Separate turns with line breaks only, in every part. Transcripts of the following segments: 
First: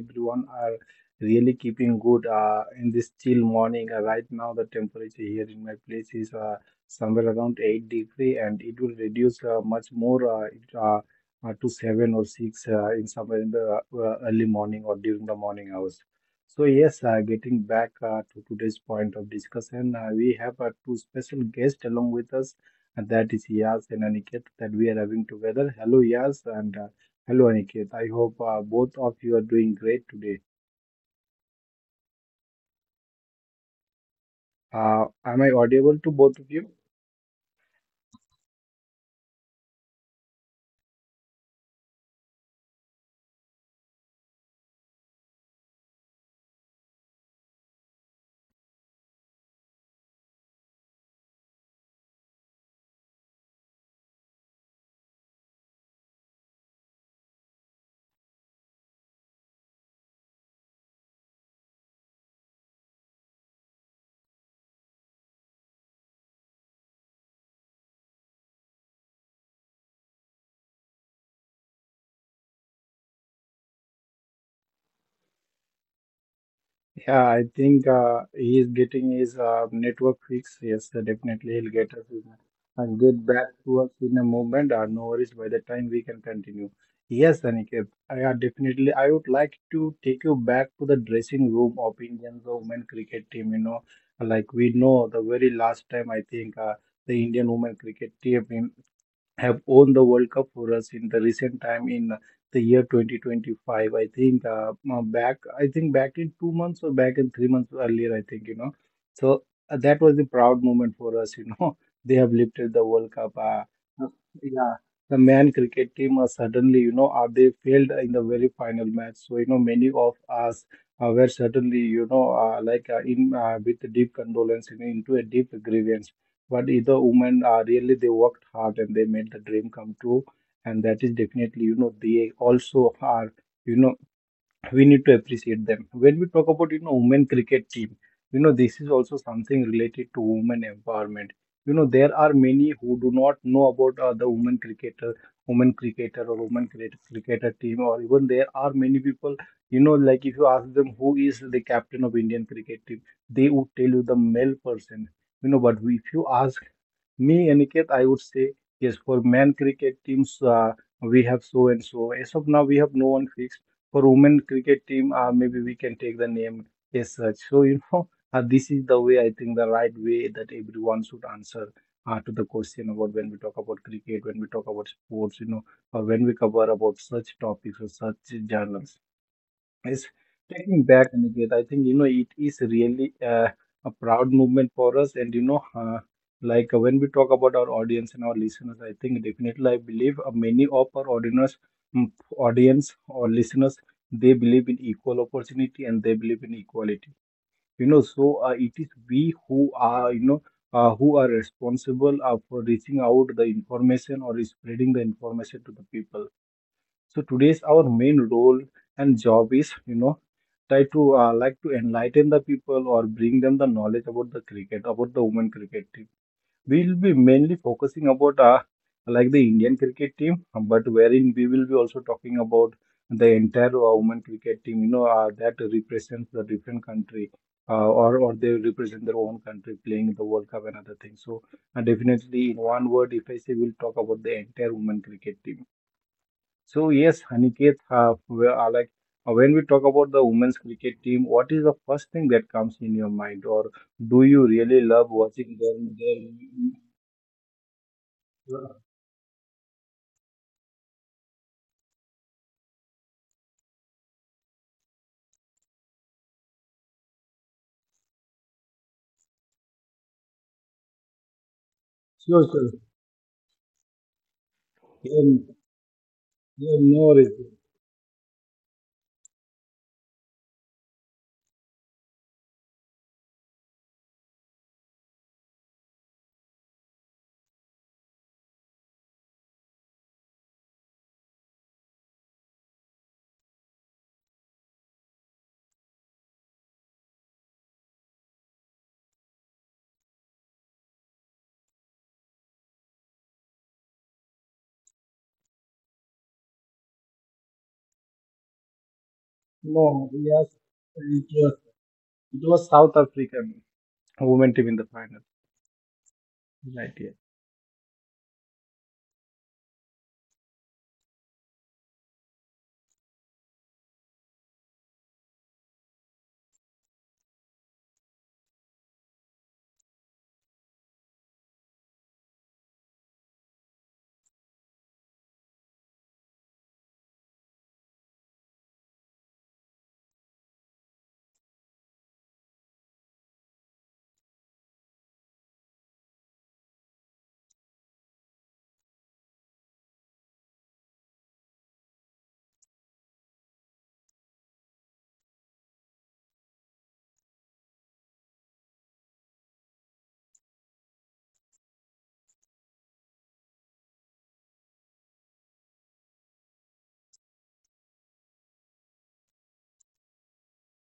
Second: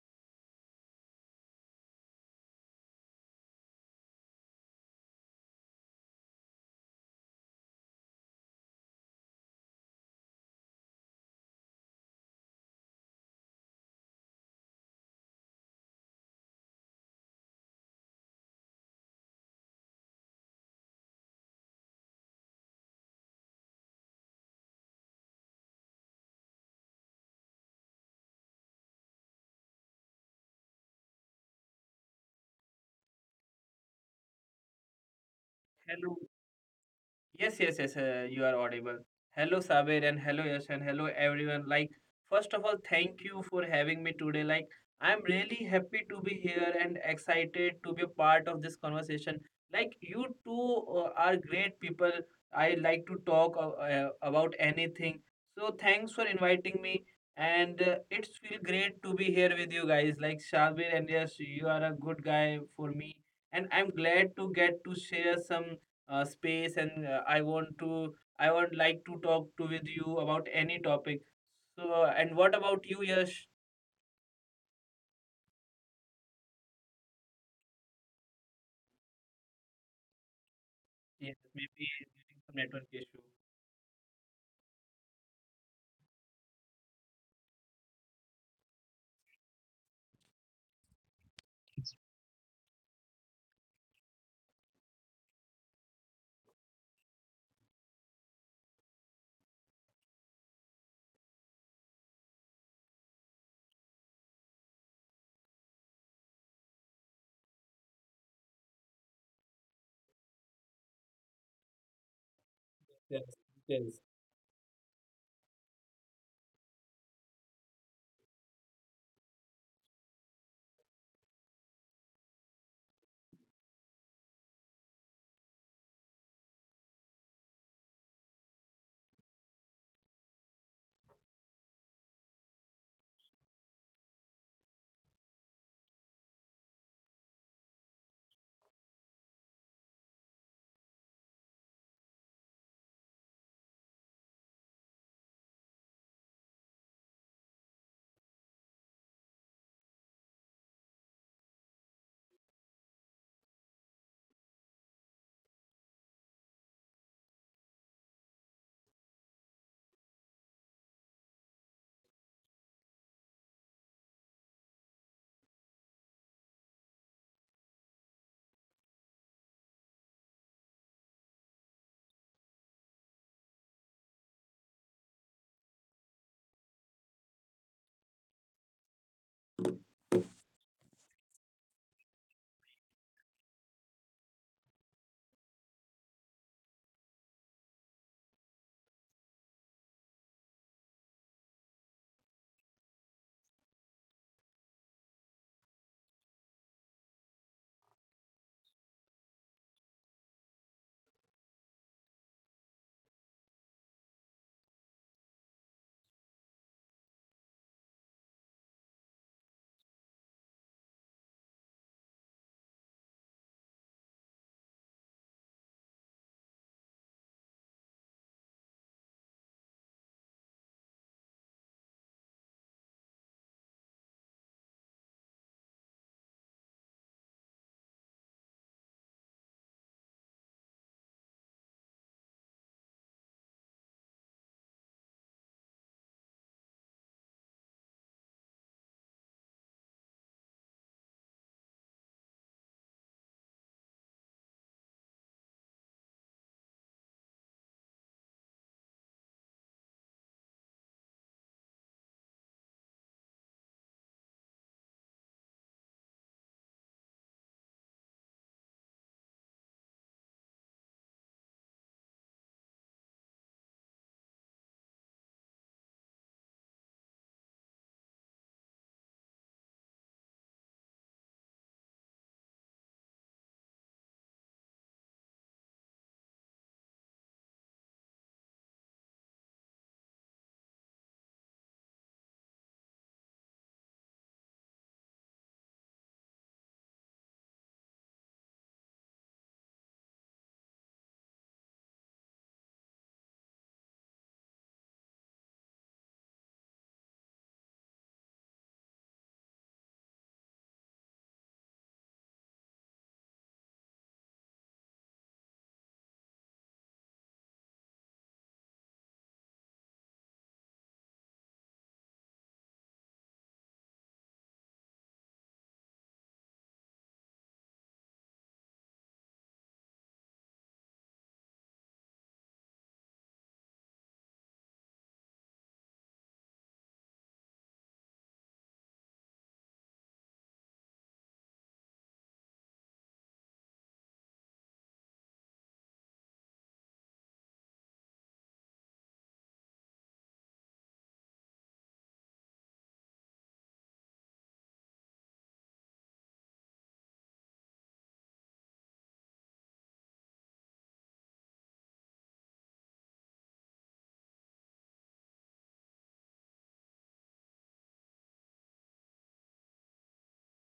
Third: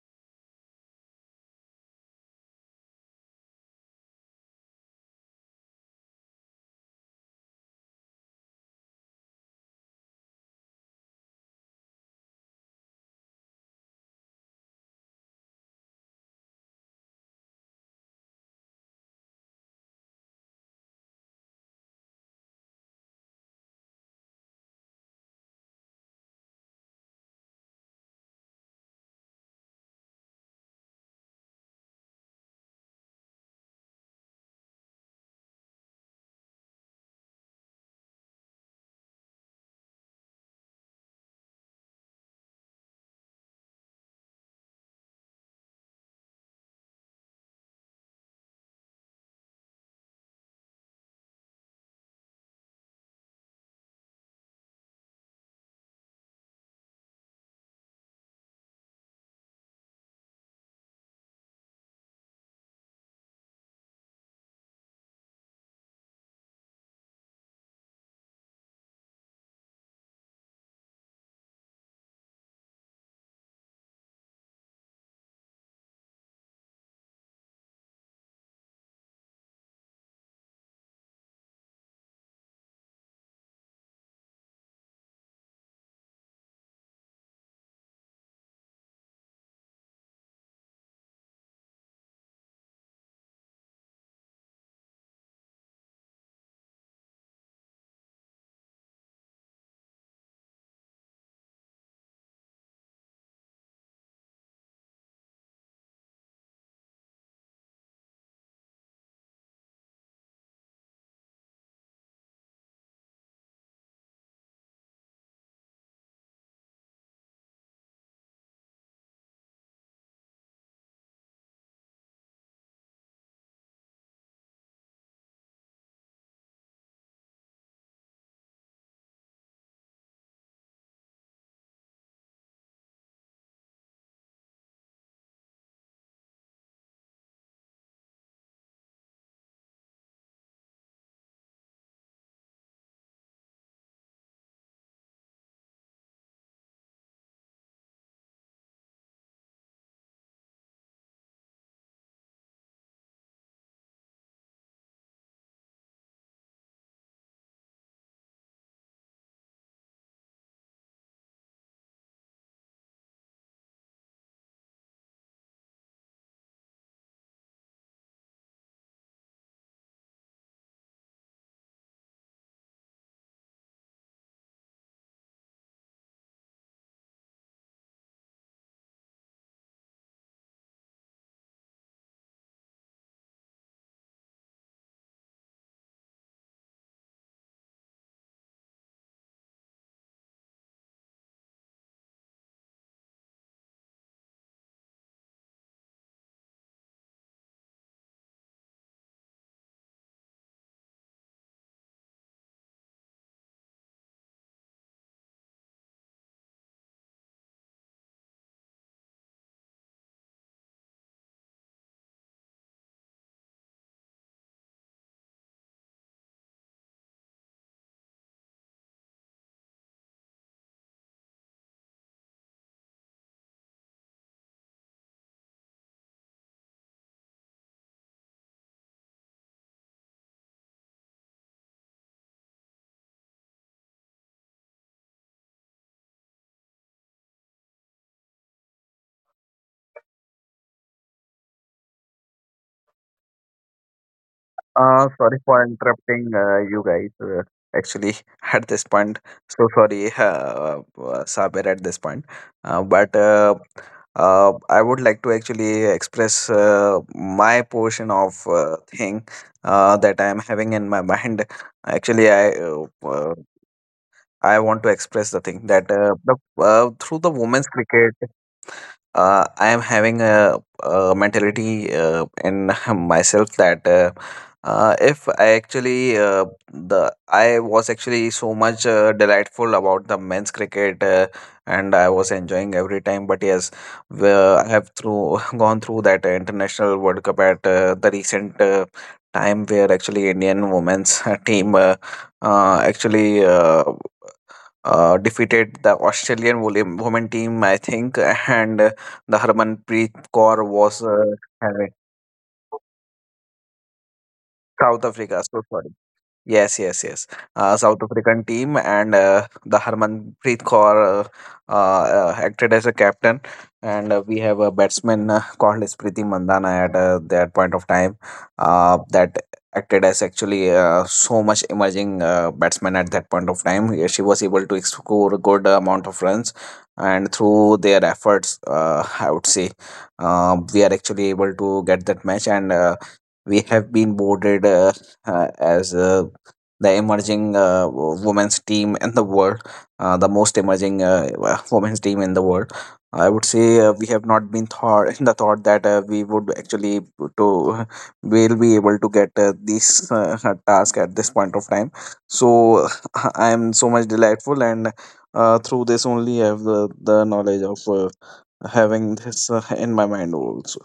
everyone are really keeping good in this chill morning. Right now, the temperature here in my place is somewhere around 8 degree, and it will reduce to 7 or 6 in somewhere in the early morning or during the morning hours. So yes, getting back to today's point of discussion, we have two special guests along with us. And that is Yas and Aniket that we are having together. Hello, Yas, and hello, Aniket. I hope both of you are doing great today. Am I audible to
Hello.
both of you?
Yes, yes, yes, you are audible. Hello, Sabir, and hello, Yash, and hello, everyone. Like, first of all, thank you for having me today. Like, I'm really happy to be here and excited to be a part of this conversation. Like, you two are great people. I like to talk about anything. So, thanks for inviting me. And it's feel great to be here with you guys. Like, Sabir and Yash, you are a good guy for me, and I'm glad to get to share some space, and I would like to talk to with you about any topic. So, and what about you, Yash?
Yeah, I think he is getting his network fix. Yes,
Yes,
definitely he'll
maybe
get us
some network
and get
issue.
back to us in a moment. No worries. By the time we can continue. Yes, Aniket, I definitely. I would like to take you back to the dressing room opinions of women cricket team. You know, like we know the very last time I think the Indian women cricket team in have won the World Cup for us in the recent time in the year 2025. I think back, I think back in 2 months or back in 3 months earlier. I think you know, so that was a proud moment for us. You know, they have lifted the World Cup.
Yes, yes.
Uh, yeah, the man cricket team suddenly you know they failed in the very final match. So you know, many of us. Were certainly, you know, in with deep condolence, you know, into a deep grievance. But either woman, really, they worked hard and they made the dream come true, and that is definitely, you know, they also are, you know, we need to appreciate them. When we talk about you know women cricket team, you know this is also something related to women empowerment. You know there are many who do not know about the women cricketer or women cricket cricketer team, or even there are many people. You know, like if you ask them who is the captain of Indian cricket team, they would tell you the male person. You know, but if you ask me, Aniket, I would say yes. For men cricket teams, we have so and so. As of now, we have no one fixed for women cricket team, maybe we can take the name as such. So, you know, this is the way I think the right way that everyone should answer to the question about when we talk about cricket, when we talk about sports, you know, or when we cover about such topics or such journals is taking back Aniket. I think you know it is really a proud movement for us, and you know, when we talk about our audience and our listeners, I think definitely I believe many of our audience, mm, audience or listeners, they believe in equal opportunity and they believe in equality. You know, so it is we who are you know. Who are responsible for reaching out the information or spreading the information to the people, so today's our main role and job is, you know, try to like to enlighten the people or bring them the knowledge about the cricket, about the women cricket team. We'll be mainly focusing about like the Indian cricket team, but wherein we will be also talking about the entire women cricket team, you know, that represents the different country. Or they represent their own country playing the World Cup and other things. So definitely in one word, if I say we'll talk about the entire women cricket team. So yes, Aniket, we are like when we talk about the women's cricket team, what is the first thing that comes in your mind, or do you really love
Sorry
watching
for
them?
interrupting
them
you guys. Actually, at this point, so sorry, Sabir, at this point. But I would like to actually express my portion of thing that I am having in my mind. Actually,
Sure, sure.
I want to express the
Um,
thing that
yeah, no,
through the
worries.
women's cricket, I am having a mentality in myself that if I actually the I was actually so much delightful about the men's cricket, and I was enjoying every time. But yes, I have through gone through that international World Cup at the recent time where actually indian women's team actually defeated the women team, I think, and the
No,
Harmanpreet
yes,
Kaur was
it was,
uh,
it was South African women team in the
South
final.
Africa. So sorry. Yes,
Right,
yes,
yeah.
yes. South African team and the Harmanpreet Kaur acted as a captain, and we have a batsman called Smriti Mandhana at that point of time. That acted as actually so much emerging batsman at that point of time. Yeah, she was able to score a good amount of runs, and through their efforts, I would say, we are actually able to get that match and. We have been boarded as the emerging women's team in the world, the most emerging women's team in the world. I would say we have not been thought in the thought that we would actually to we'll be able to get this task at this point of time. So I am so much delightful, and through this only I have the knowledge of having this in my mind also.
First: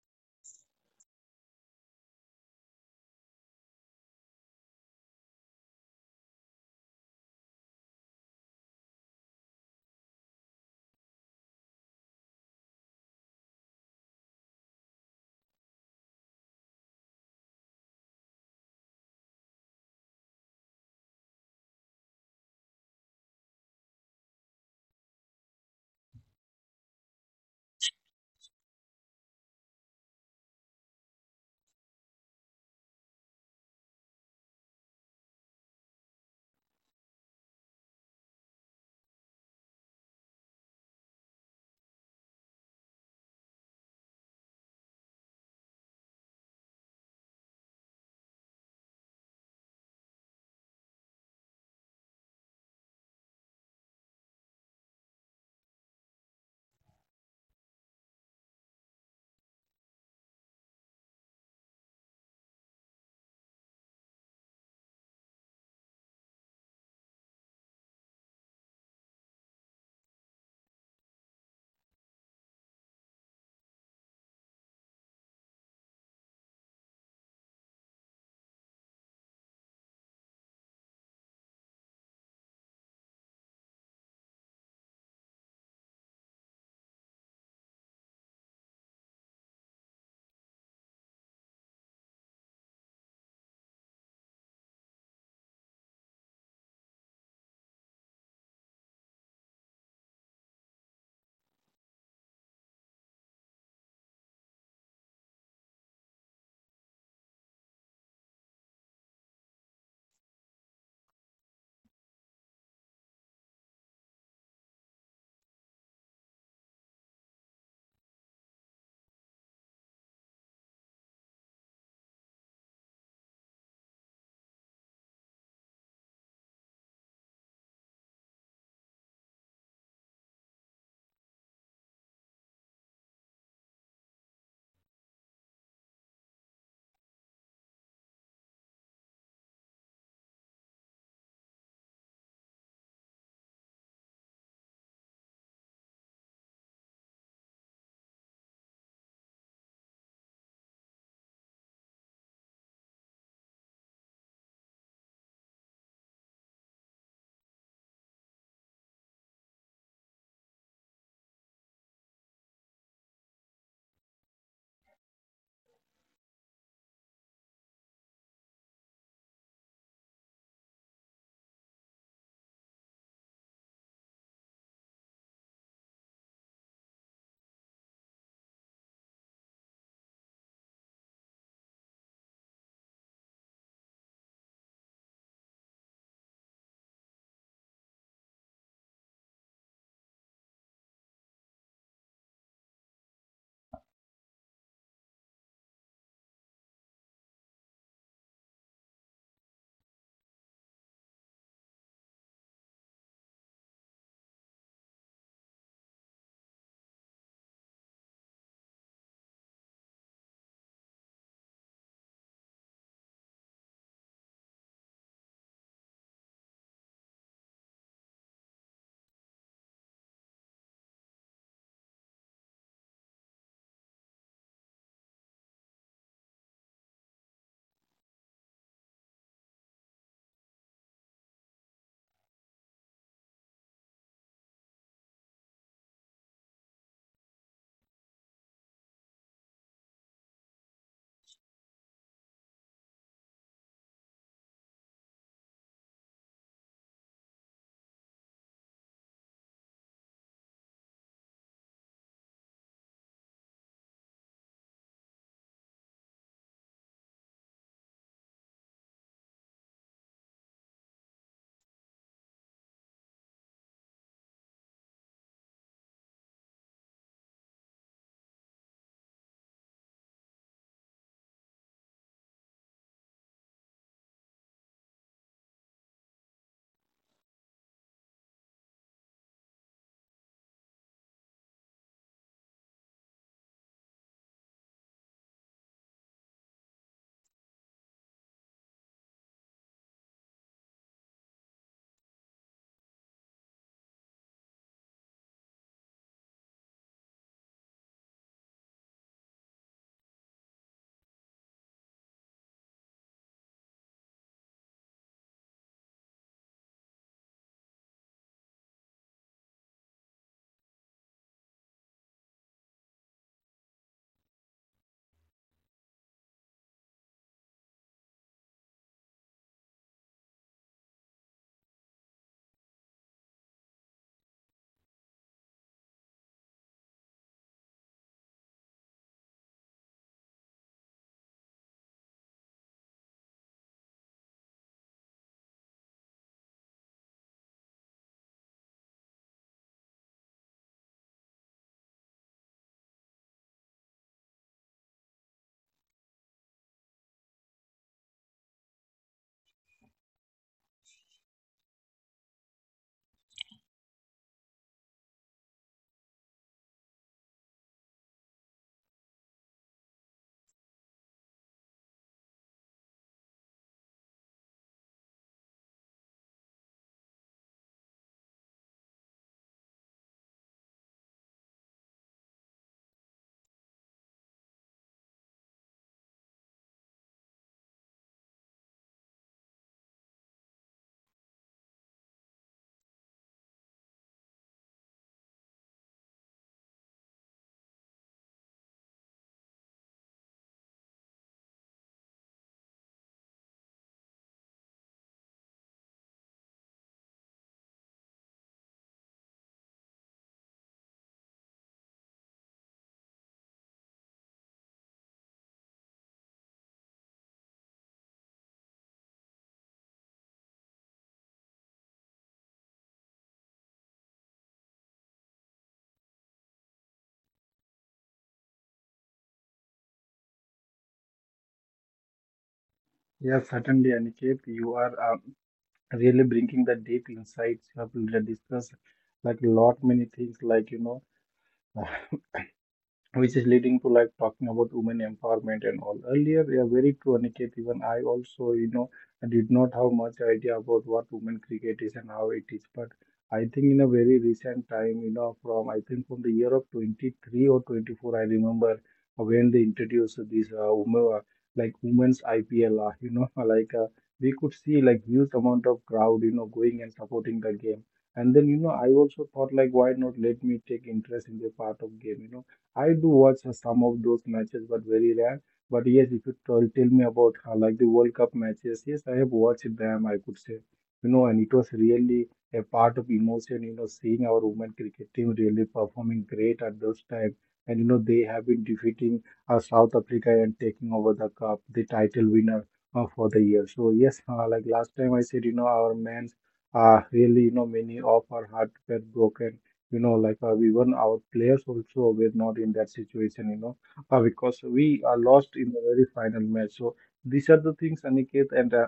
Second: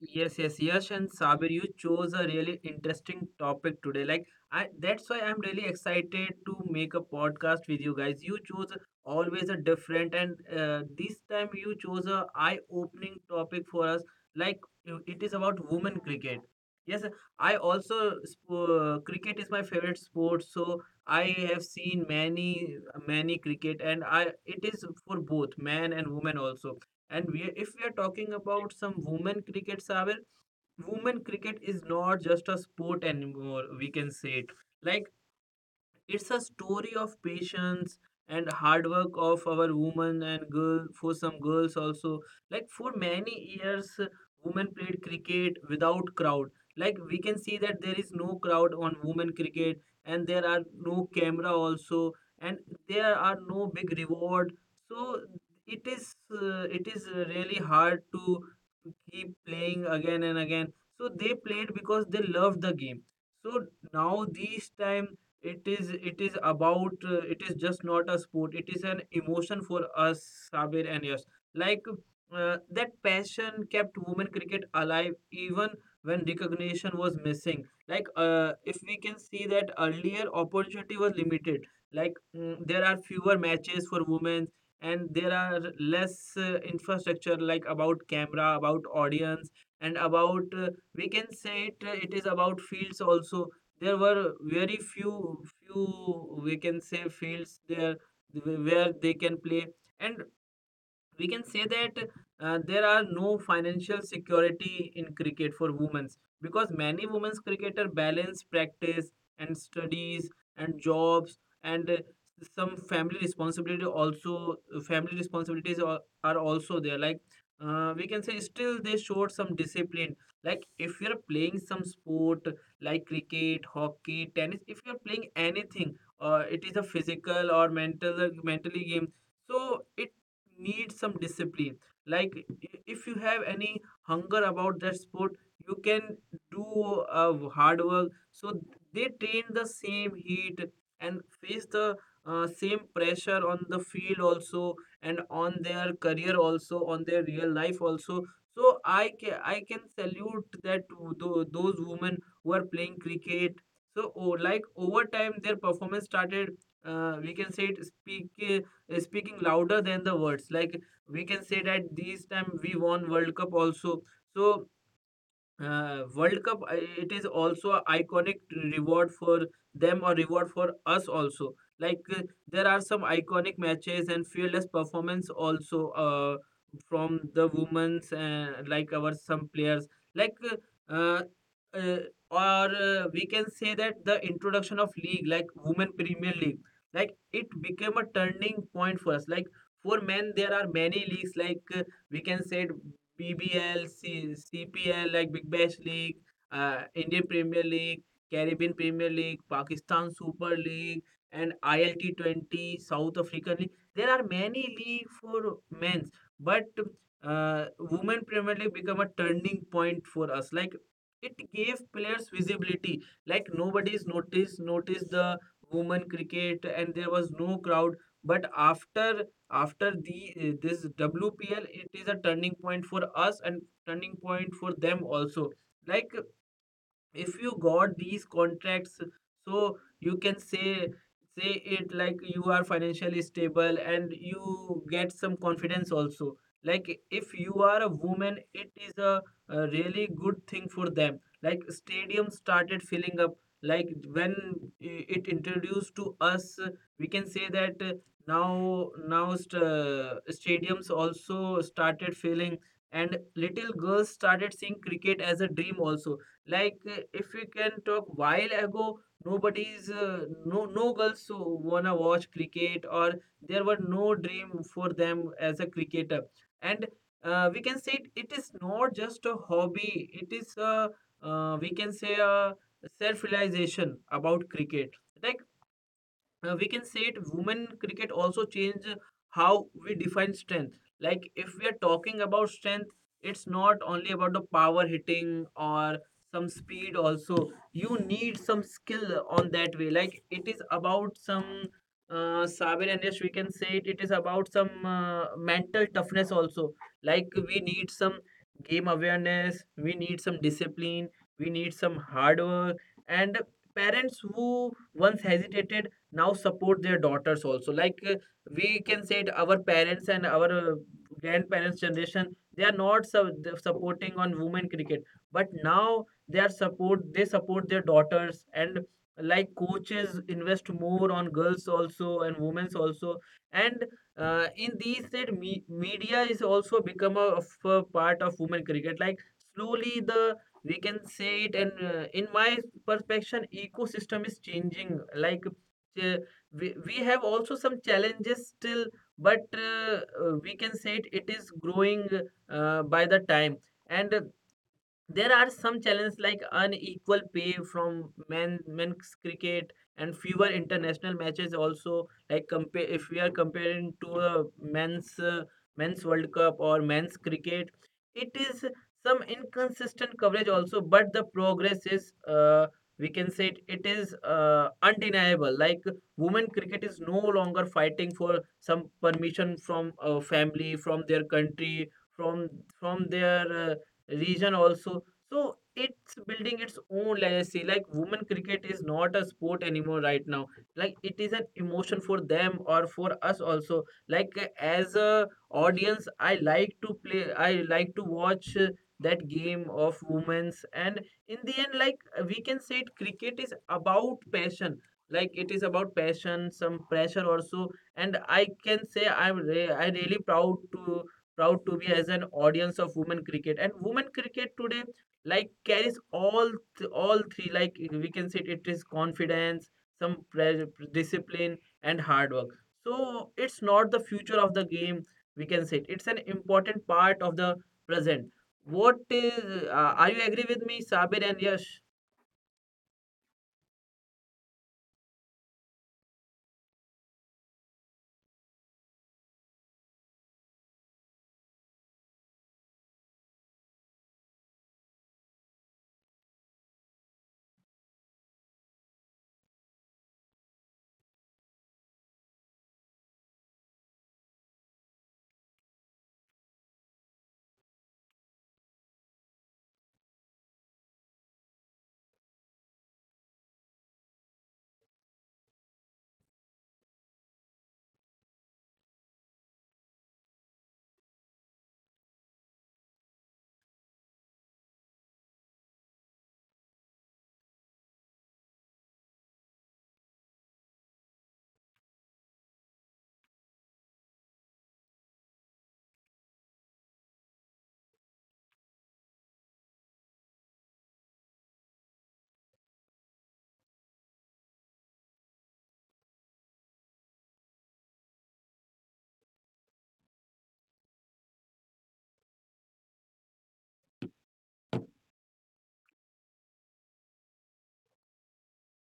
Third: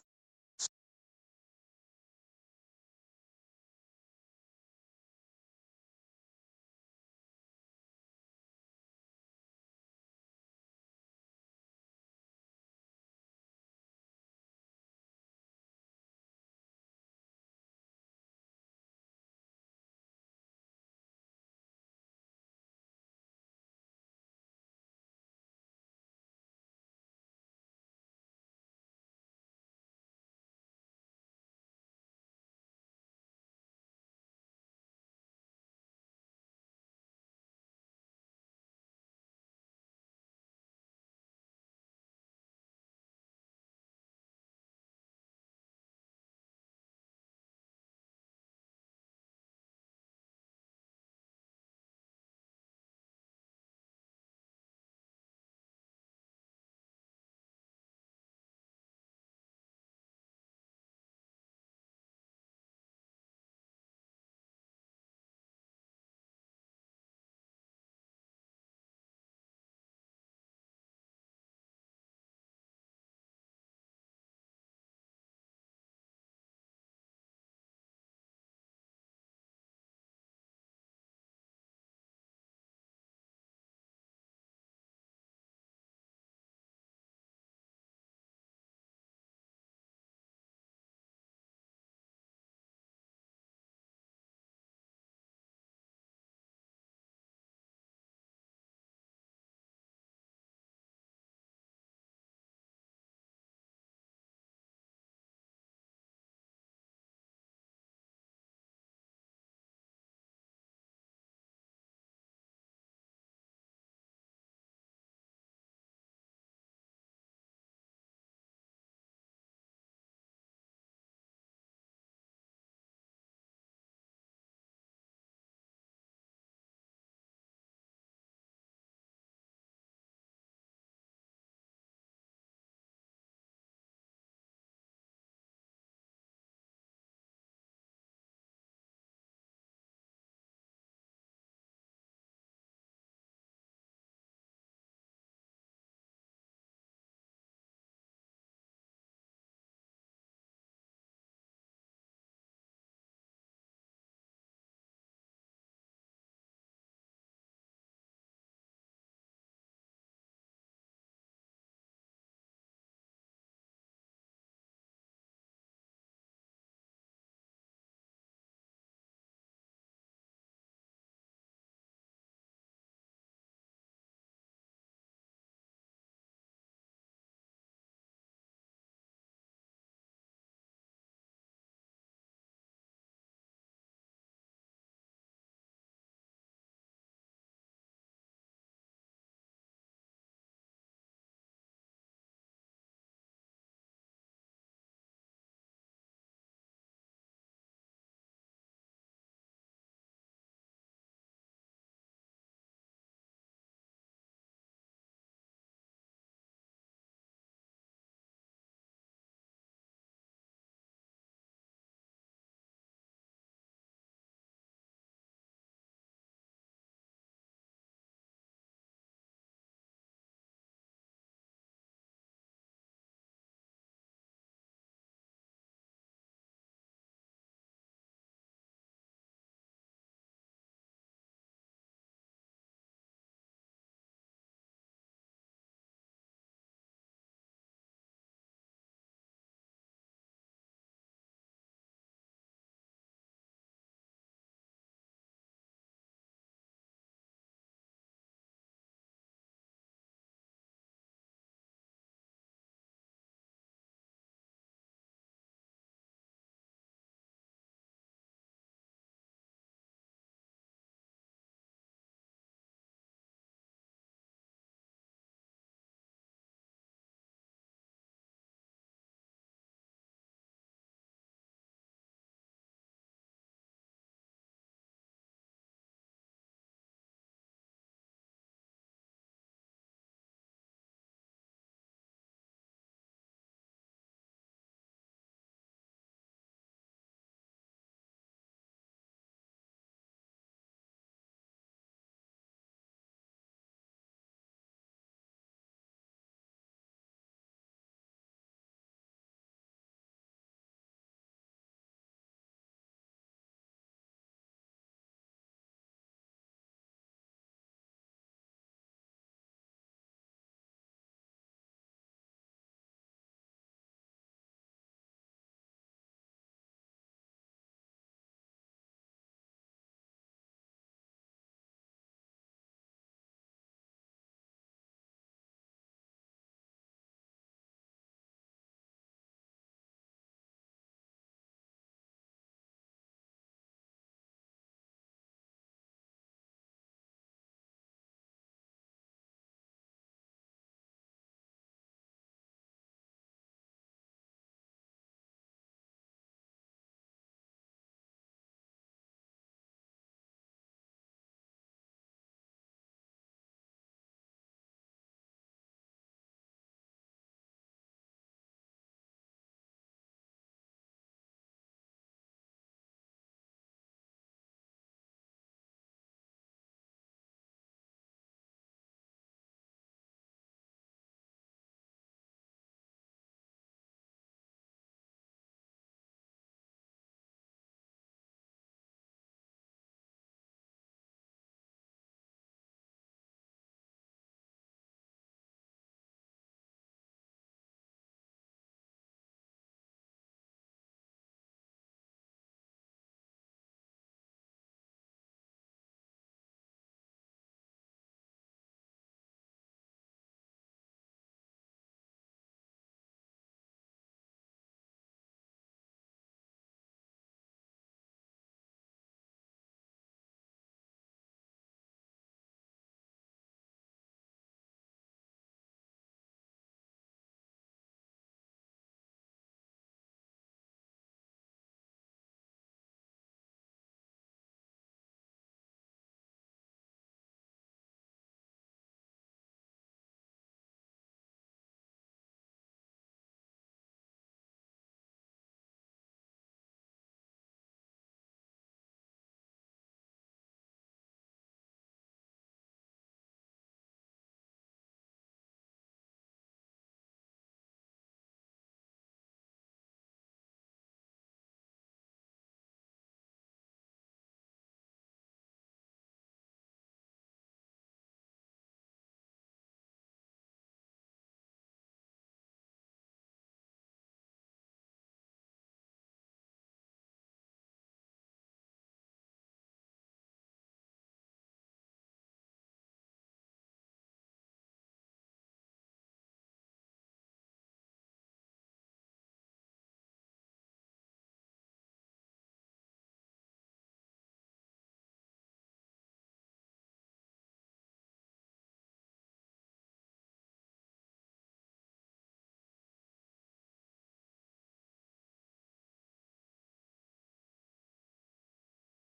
Yes, yes, Yash and Sabir, you chose a really interesting topic today. Like I, that's why I'm really excited to make a podcast with you guys. You chose always a different, and this time you chose a eye-opening topic for us. Like you- it is about women cricket. Yes, I also cricket is my favorite sport, so I have seen many many cricket, and I it is for both man and woman also. And we, if we are talking about some women cricket, Saber, women cricket is not just a sport anymore. We can say it like it's a story of patience and hard work of our women and girl for some girls also. Like for many years, women played cricket without crowd. Like we can see that there is no crowd on women cricket, and there are no camera also, and there are no big reward. So it is really hard to keep playing again and again. So they played because they loved the game. So now this time it is about it is just not a sport. It is an emotion for us, Sabir and Yash. Like that passion kept women cricket alive even when recognition was missing. Like if we can see that earlier opportunity was limited. Like there are fewer matches for women, and there are less infrastructure like about camera, about audience, and about we can say it, it is about fields also. There were very few few we can say fields there where they can play. And we can say that there are no financial security in cricket for women, because many women's cricketer balance practice and studies and jobs and some family responsibility also. Family responsibilities are also there. Like we can say still they showed some discipline. Like if you're playing some sport, like cricket, hockey, tennis, if you're playing anything, it is a physical or mentally game. So need some discipline. Like if you have any hunger about that sport, you can do hard work. So they train the same heat and face the same pressure on the field also, and on their career also, on their real life also. So I can salute that to those women who are playing cricket. So oh, like over time their performance started, we can say it speak, speaking louder than the words. Like we can say that these time we won world cup also. So World Cup, it is also a iconic reward for them or reward for us also. Like there are some iconic matches and fearless performance also from the women's like our some players. Like uh, uh, or we can say that the introduction of league like Women Premier League, like it became a turning point for us. Like for men, there are many leagues like we can say it PBL, CPL, like Big Bash League, Indian Premier League, Caribbean Premier League, Pakistan Super League, and ILT20 South African League. There are many league for men's, but women Premier League become a turning point for us. Like it gave players visibility. Like nobody's noticed the women cricket, and there was no crowd. But after the this WPL, it is a turning point for us and turning point for them also. Like if you got these contracts, so you can say it like you are financially stable and you get some confidence also. Like if you are a woman, it is a really good thing for them. Like stadium started filling up, like when it introduced to us, we can say that now stadiums also started filling, and little girls started seeing cricket as a dream also. Like if we can talk while ago, nobody's no no girls wanna watch cricket, or there were no dream for them as a cricketer. And we can say it, it is not just a hobby. It is a we can say a self realization about cricket. Like we can say it women cricket also change how we define strength. Like if we are talking about strength, it's not only about the power hitting or some speed also. You need some skill on that way. Like it is about some Sabir and Yash, we can say it, it is about some mental toughness also. Like we need some game awareness, we need some discipline, we need some hard work, and parents who once hesitated now support their daughters also. Like we can say it, our parents and our grandparents generation they are not supporting on women cricket, but now they are support they support their daughters. And like coaches invest more on girls also and women's also. And in these said media is also become a, of a part of women cricket. Like slowly the we can say it, and in my perception ecosystem is changing. Like uh, we have also some challenges still, but we can say it, it is growing by the time. And there are some challenges like unequal pay from men's cricket, and fewer international matches also. Like compare if we are comparing to a men's men's World Cup or men's cricket, it is some inconsistent coverage also, but the progress is we can say it, it is undeniable. Like women cricket is no longer fighting for some permission from a family, from their country, from their region also. So it's building its own legacy. Like women cricket is not a sport anymore right now. Like it is an emotion for them or for us also. Like as a audience, I like to play. I like to watch that game of women's. And in the end, like we can say, it cricket is about passion. Like it is about passion, some pressure also. And I can say I'm I really proud to be as an audience of women cricket. And women cricket today, like, carries all all three, like we can say it is confidence, some discipline, and hard work. So it's not the future of the game, we can say it. It's an important part of the present. What is are you agree with me, Sabir and Yash?
Yes, certainly, Aniket, you are really bringing the deep insights. You have really discussed like lot many things, like you know. Which is leading to like talking about women empowerment and all. Earlier, yeah, very true, Aniket. Even I also, you know, I did not have much idea about what women cricket is and how it is. But I think in a very recent time, you know, from I think from the year of 23 or 24, I remember when they introduced this women, like women's IPL, you know, like we could see like huge amount of crowd, you know, going and supporting the game. And then, you know, I also thought like, why not let me take interest in the part of game, you know I do watch some of those matches, but very rare. But yes, if you tell, tell me about like the World Cup matches, yes, I have watched them, I could say, you know, and it was really a part of emotion, you know, seeing our women cricket team really performing great at those time. And, you know, they have been defeating South Africa and taking over the cup, the title winner for the year. So, yes, like last time I said, you know, our men's really, you know, many of our heart were broken, you know, even our players also were not in that situation, you know, because we are lost in the very final match. So these are the things, Aniket, and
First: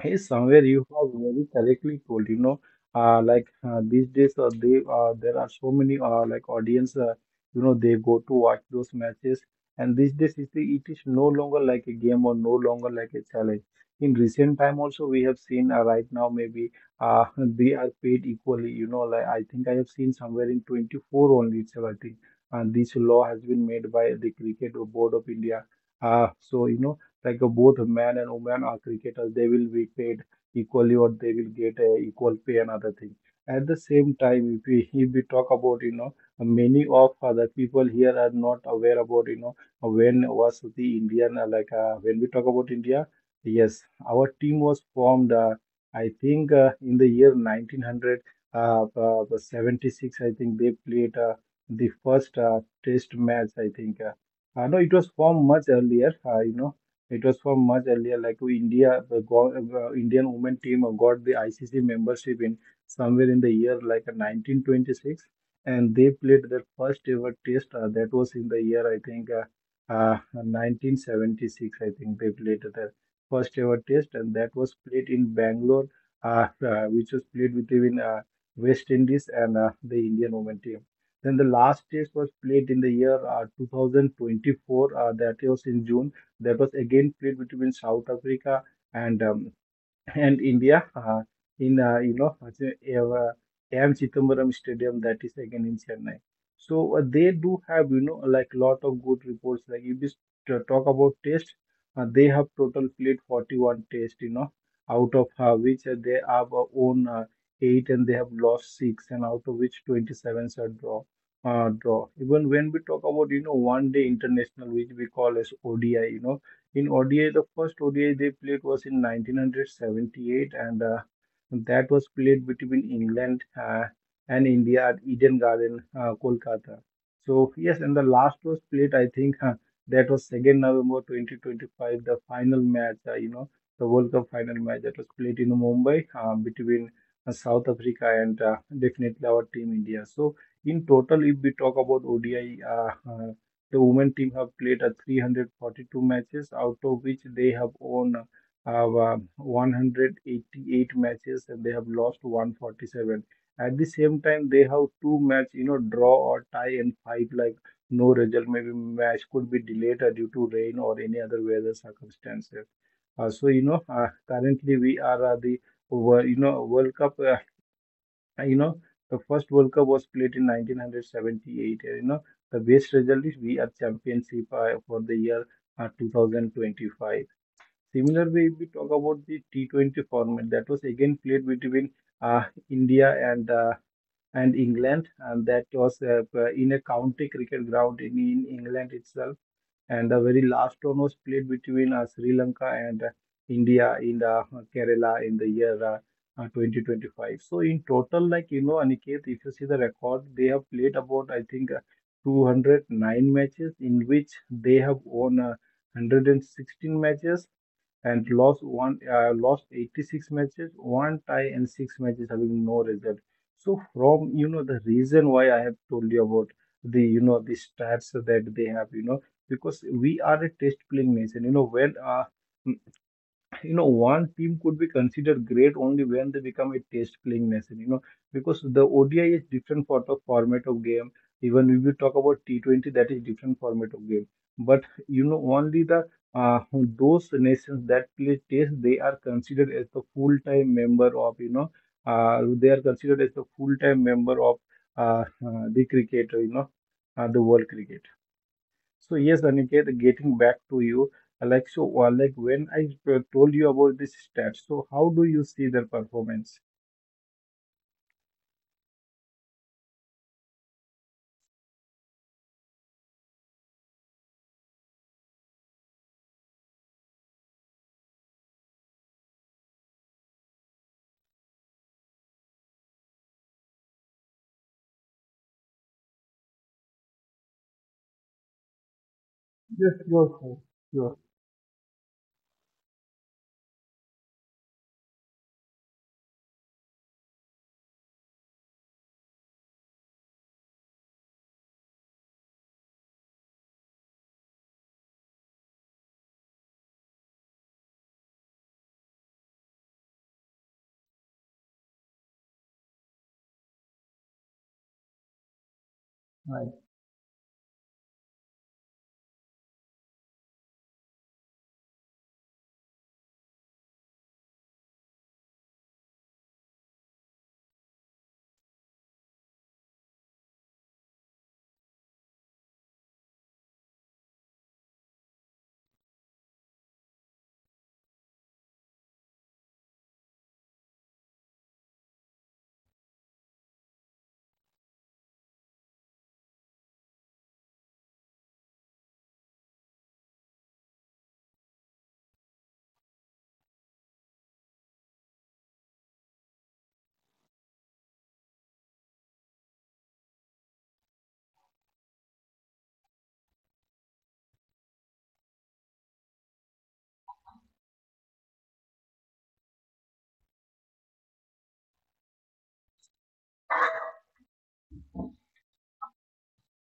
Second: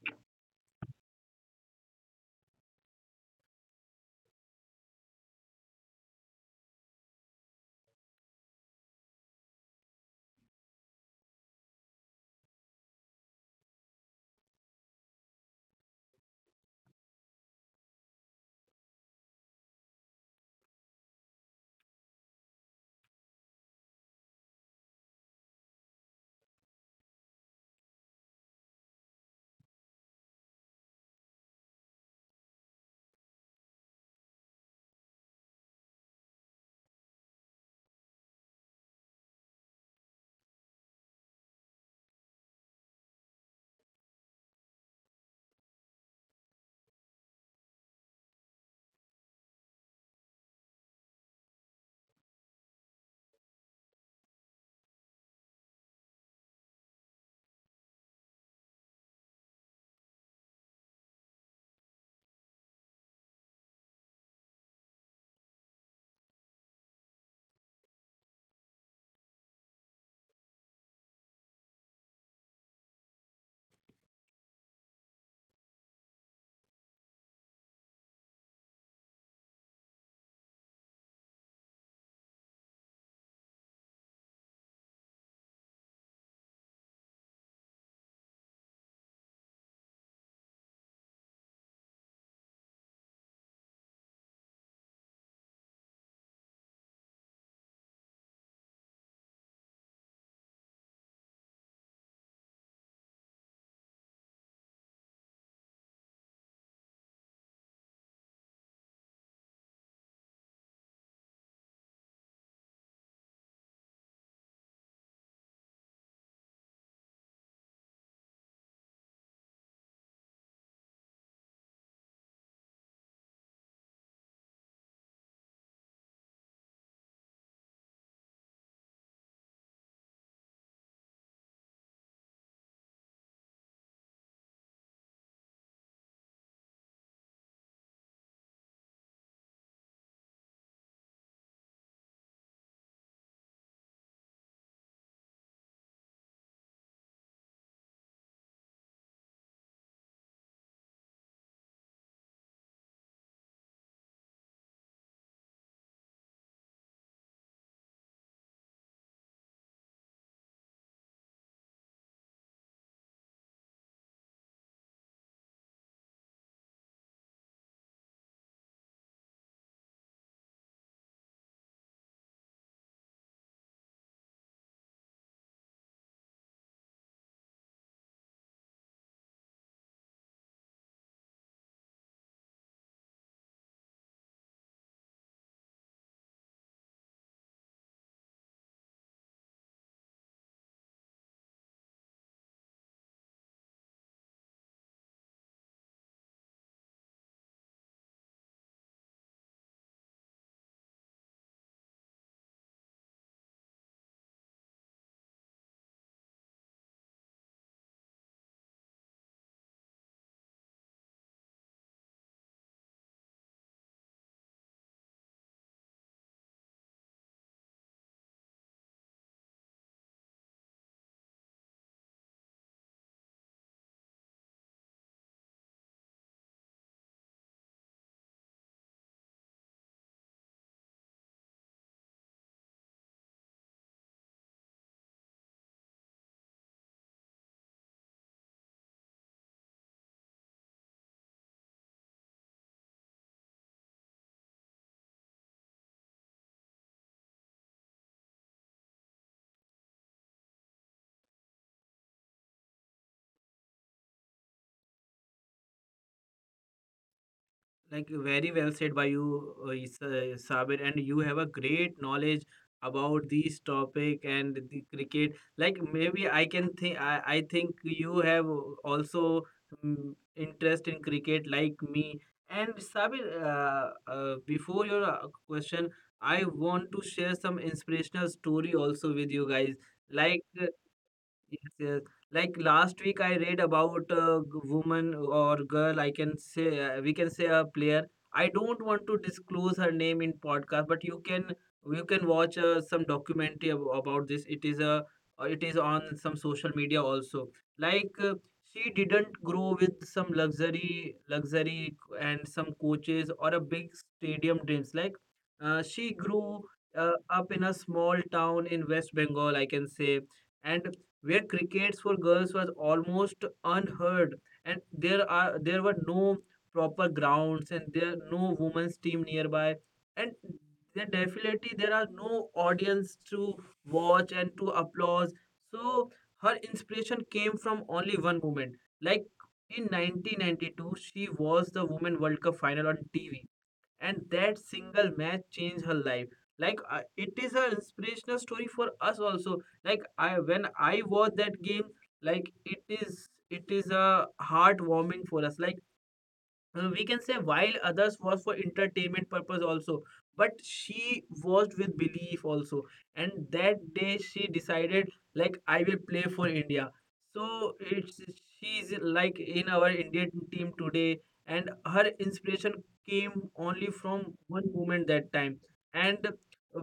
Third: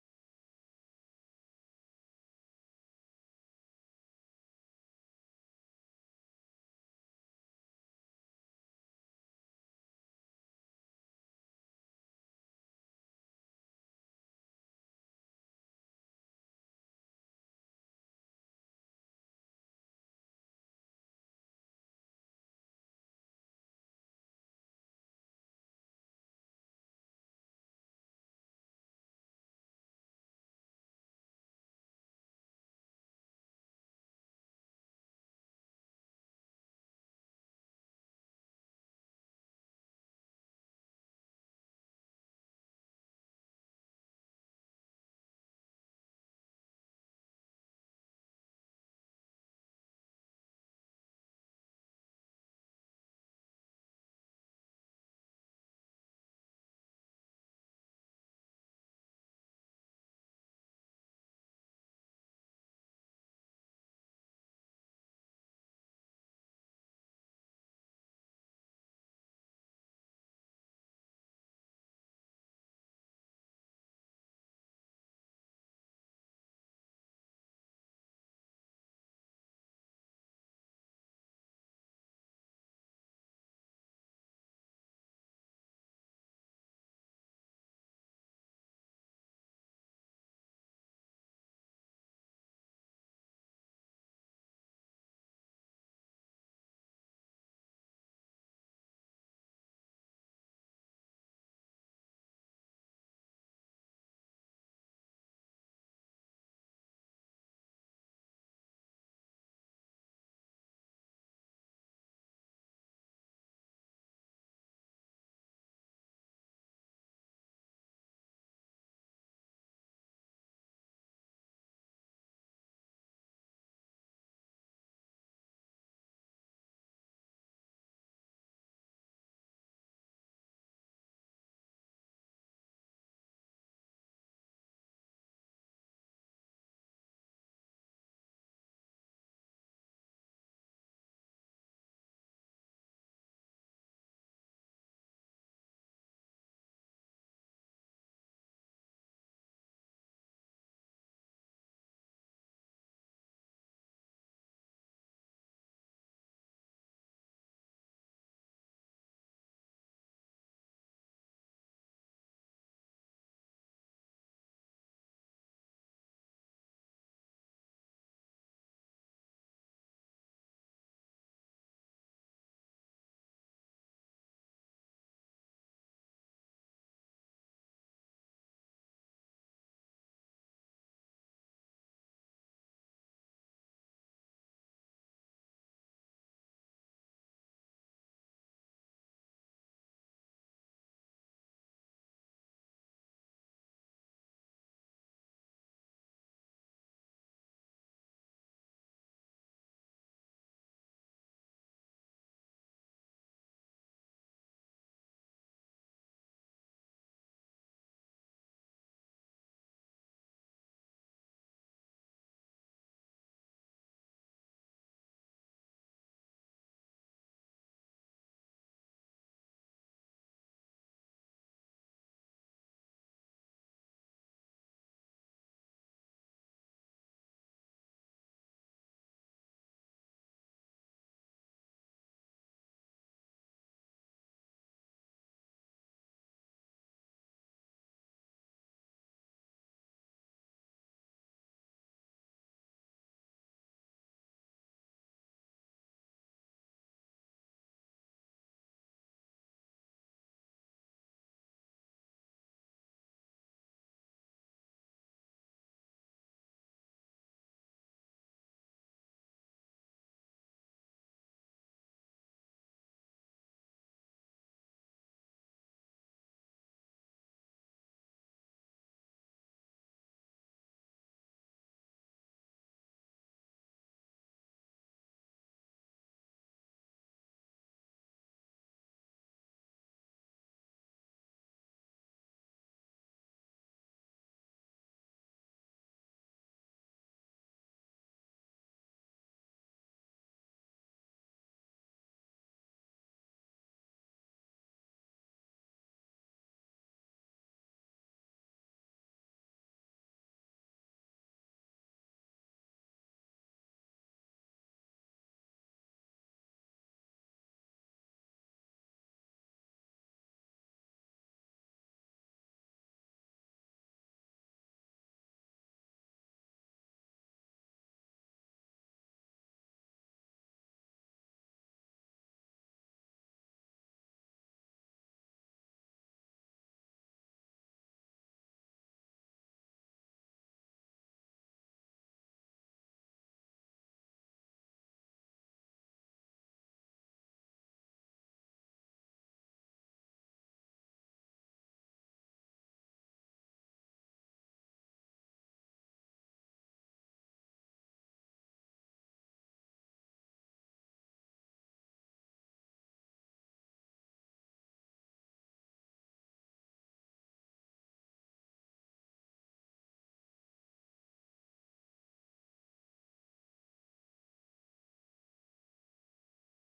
hey, somewhere you have very correctly told, you know, these days they there are so many like audience, you know, they go to watch those matches, and these days it is no longer like a game or no longer like a challenge. In recent time also we have seen right now maybe uh, they are paid equally, you know, like I think I have seen somewhere in 24 only itself, I think, and this law has been made by the Cricket Board of India. So you know both men and women are cricketers, they will be paid equally or they will get equal pay and other things. At the same time, if we talk about you know many of other people here are not aware about you know when was the Indian when we talk about India, yes, our team was formed I think in the year 1900 76, I think they played the first test match, I think no, it was formed much earlier. You know, it was from much earlier, like to India, the Indian women team got the ICC membership in somewhere in the year like 1926, and they played their first ever test. That was in the year I think 1976. I think they played their first ever test, and that was played in Bangalore, which was played between West Indies and the Indian women team. Then the last test was played in the year 2024. That was in June. There was again played between South Africa and um, and India in you know, AM Chittambaram Stadium, that is again in Chennai. So they do have you know like lot of good reports. Like if you talk about test, they have total played 41 test. You know out of which they have won 8 and they have lost 6, and out of which 27s are draw. Even when we talk about, you know, one day international, which we call as ODI, you know, in ODI, the first ODI they played was in 1978, and that was played between England and India at Eden Garden, Kolkata. So yes, and the last was played, I think, that was November 2 2025, the final match, you know, the World Cup final match that was played in Mumbai between South Africa and definitely our team India. So in total, if we talk about ODI, the women team have played 342 matches, out of which they have won uh, 188 matches and they have lost 147. At the same time, they have 2 match, you know, draw or tie and 5 like no result. Maybe match could be delayed due to rain or any other weather circumstances. Currently we are the World Cup. Uh, you know, the first World Cup was played in 1978. The best result is we are championship for the year 2025. Similarly, if we talk about the T20 format, that was again played between India and England, and that was in a county cricket ground in England itself, and the very last one was played between Sri Lanka and India in the Kerala in the year 2025. So in total, like you know, Aniket, if you see the record, they have played about I think 209 matches, in which they have won 116 matches and lost 86 matches, one tie and six matches having no result. So from the reason why I have told you about the the stats that they have, because we are a test playing nation. When one team could be considered great only when they become a test playing nation, because the ODI is different sort of format of game. Even if you talk about T20, that is different format of game. But only the uh, those nations that play test they are considered as the full time member of you know they are considered as the full time member of the cricket, the world cricket. So yes, Aniket, getting back to you, like when I told you about this stats, so how do you see their performance?
Like very well said by you, Sabir, and you have a great knowledge about this topic and the cricket. Like maybe I can think, I think you have also interest in cricket like me. And Sabir, before your question, I want to share some inspirational story also with you
Yes,
guys.
yes, yes,
Like
yes.
yes, yes. Like last week, I read about a woman or girl. I can say we can say a player. I don't want to disclose her name in podcast, but you can watch some documentary about this. It is a it is on some social media also. Like she didn't grow with some luxury and some coaches or a big stadium dreams. Like she
Right,
grew up in a small town in West Bengal. I can say, and where crickets for girls was almost unheard, and there were no proper grounds, and there no women's team nearby, and then definitely there are no audience to watch and to applause. So her inspiration came from only one moment. Like in 1992 she was the women world cup final on TV, and that single match changed her life. Like it is an inspirational story for us also. Like I when I watch that game, like it is a heartwarming for us. Like we can say while others was for entertainment purpose also, but she was with belief also. And that day she decided, like I will play for India. So it's she's like in our Indian team today, and her inspiration came only from one moment that time. And uh,